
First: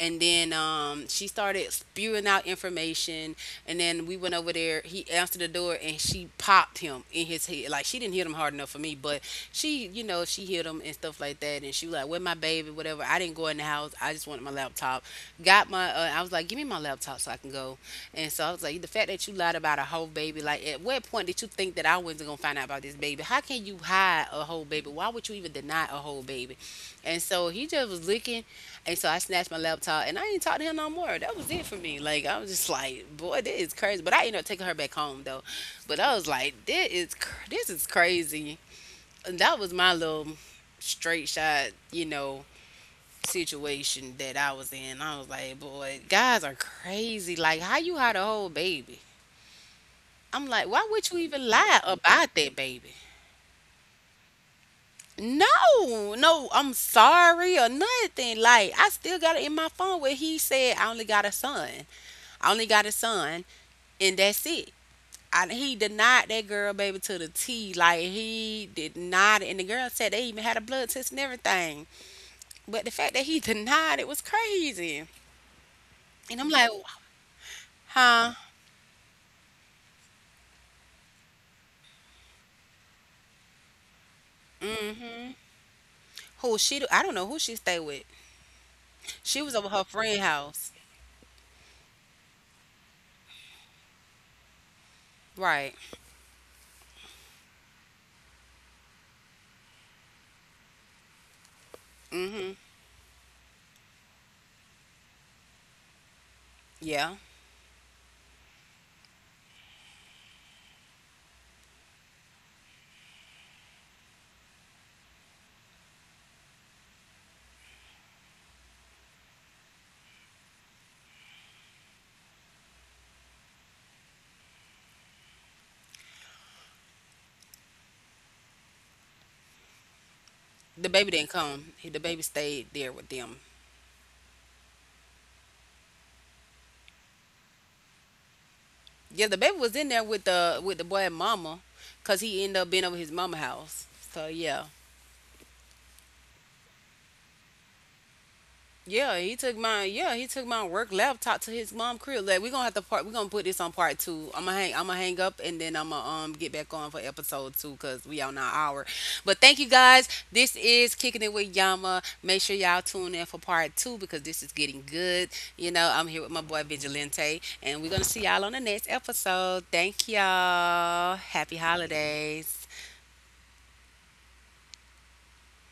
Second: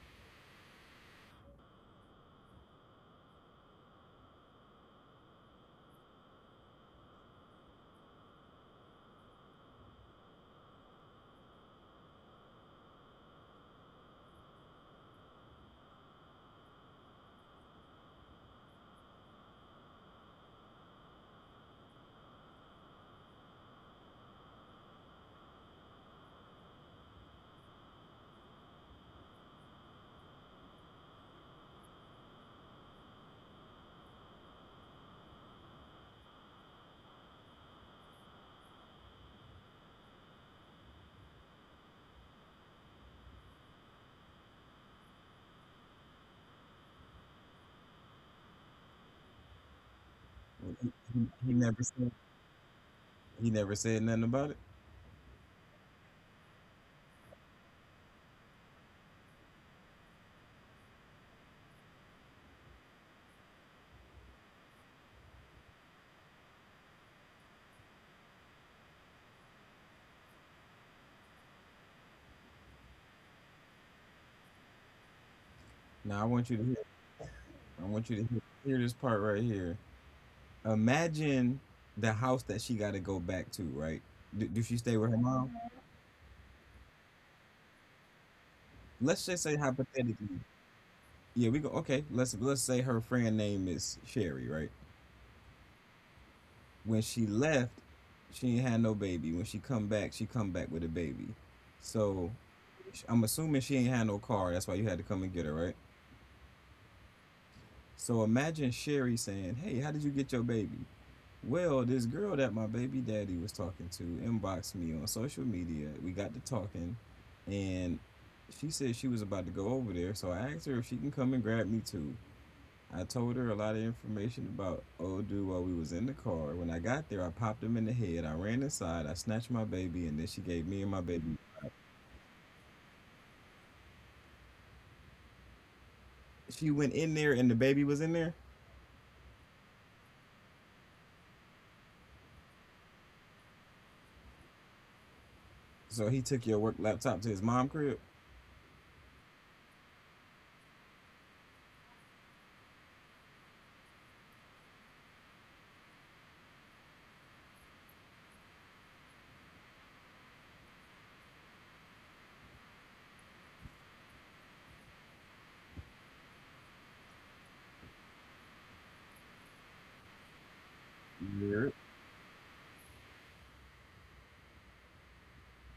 and then, she started spewing out information, and then we went over there. He answered the door and she popped him in his head. Like, she didn't hit him hard enough for me, but she, you know, she hit him and stuff like that, and she was like, where my baby, whatever. I didn't go in the house, I just wanted my laptop. Got my I was like, give me my laptop so I can go. And so I was like, the fact that you lied about a whole baby, like, at what point did you think that I wasn't gonna find out about this baby? How can you hide a whole baby? Why would you even deny a whole baby? And so he just was looking. And so I snatched my laptop and I ain't talk to him no more. That was it for me. Like, I was just like, boy, this is crazy. But I ended up taking her back home though. But I was like, this is crazy. And that was my little straight shot, you know, situation that I was in. I was like, boy, guys are crazy. Like, how you had a whole baby? I'm like,
He,
why would you
he,
even
he
lie
never said
about that baby?
he never said nothing about it.
No, no, I'm sorry or nothing. Like, I still got it in my phone where he said I only got a son. I only got a son, and that's it. He denied that girl, baby, to the T. Like, he did not, and the girl said they even had a blood test and everything. But the fact that he denied it was crazy.
Now I
And I'm
want you to
like,
hear, I want you to
huh?
hear this part right here. Imagine the house that she got to go back to, right? Do she stay with her
Mm-hmm.
mom?
Who she? I don't know who she stayed with.
Let's just
She
say
was over her friend
hypothetically.
house,
Yeah, we go, okay. Let's say her friend name is Sherry, right?
right?
When she left, she ain't had no baby. When she come back with a baby. So
Mm-hmm.
I'm assuming she ain't had no car. That's why you had to come and get her, right?
Yeah.
So imagine Sherry saying, "Hey, how did you get your baby?" Well, this girl that my baby daddy was talking to inboxed me on social media. We got to talking, and she said she was about to go over there. So I asked her if she can come and grab me too. I told her a lot of information about old dude while we was in the car. When I got there, I popped him in the head. I ran inside. I snatched my baby, and then she gave me
The
and my
baby didn't
baby.
come. The baby stayed there with them.
She went in there, and the baby was in there.
Yeah, the baby was in there with the boy and mama, cause he ended up being over his mama house. So yeah.
So he took your work laptop to his mom crib.
Yeah, he took my work laptop to his mom crib. Like, we're gonna put this on part two. I'ma hang up and then I'ma get back on for episode two because we on our hour. But thank you guys. This is Kicking It with Yama. Make sure y'all tune in for part two because this is getting good. You know, I'm here with my boy Vigilante and we're gonna see y'all on the next episode. Thank y'all. Happy
Yeah.
holidays.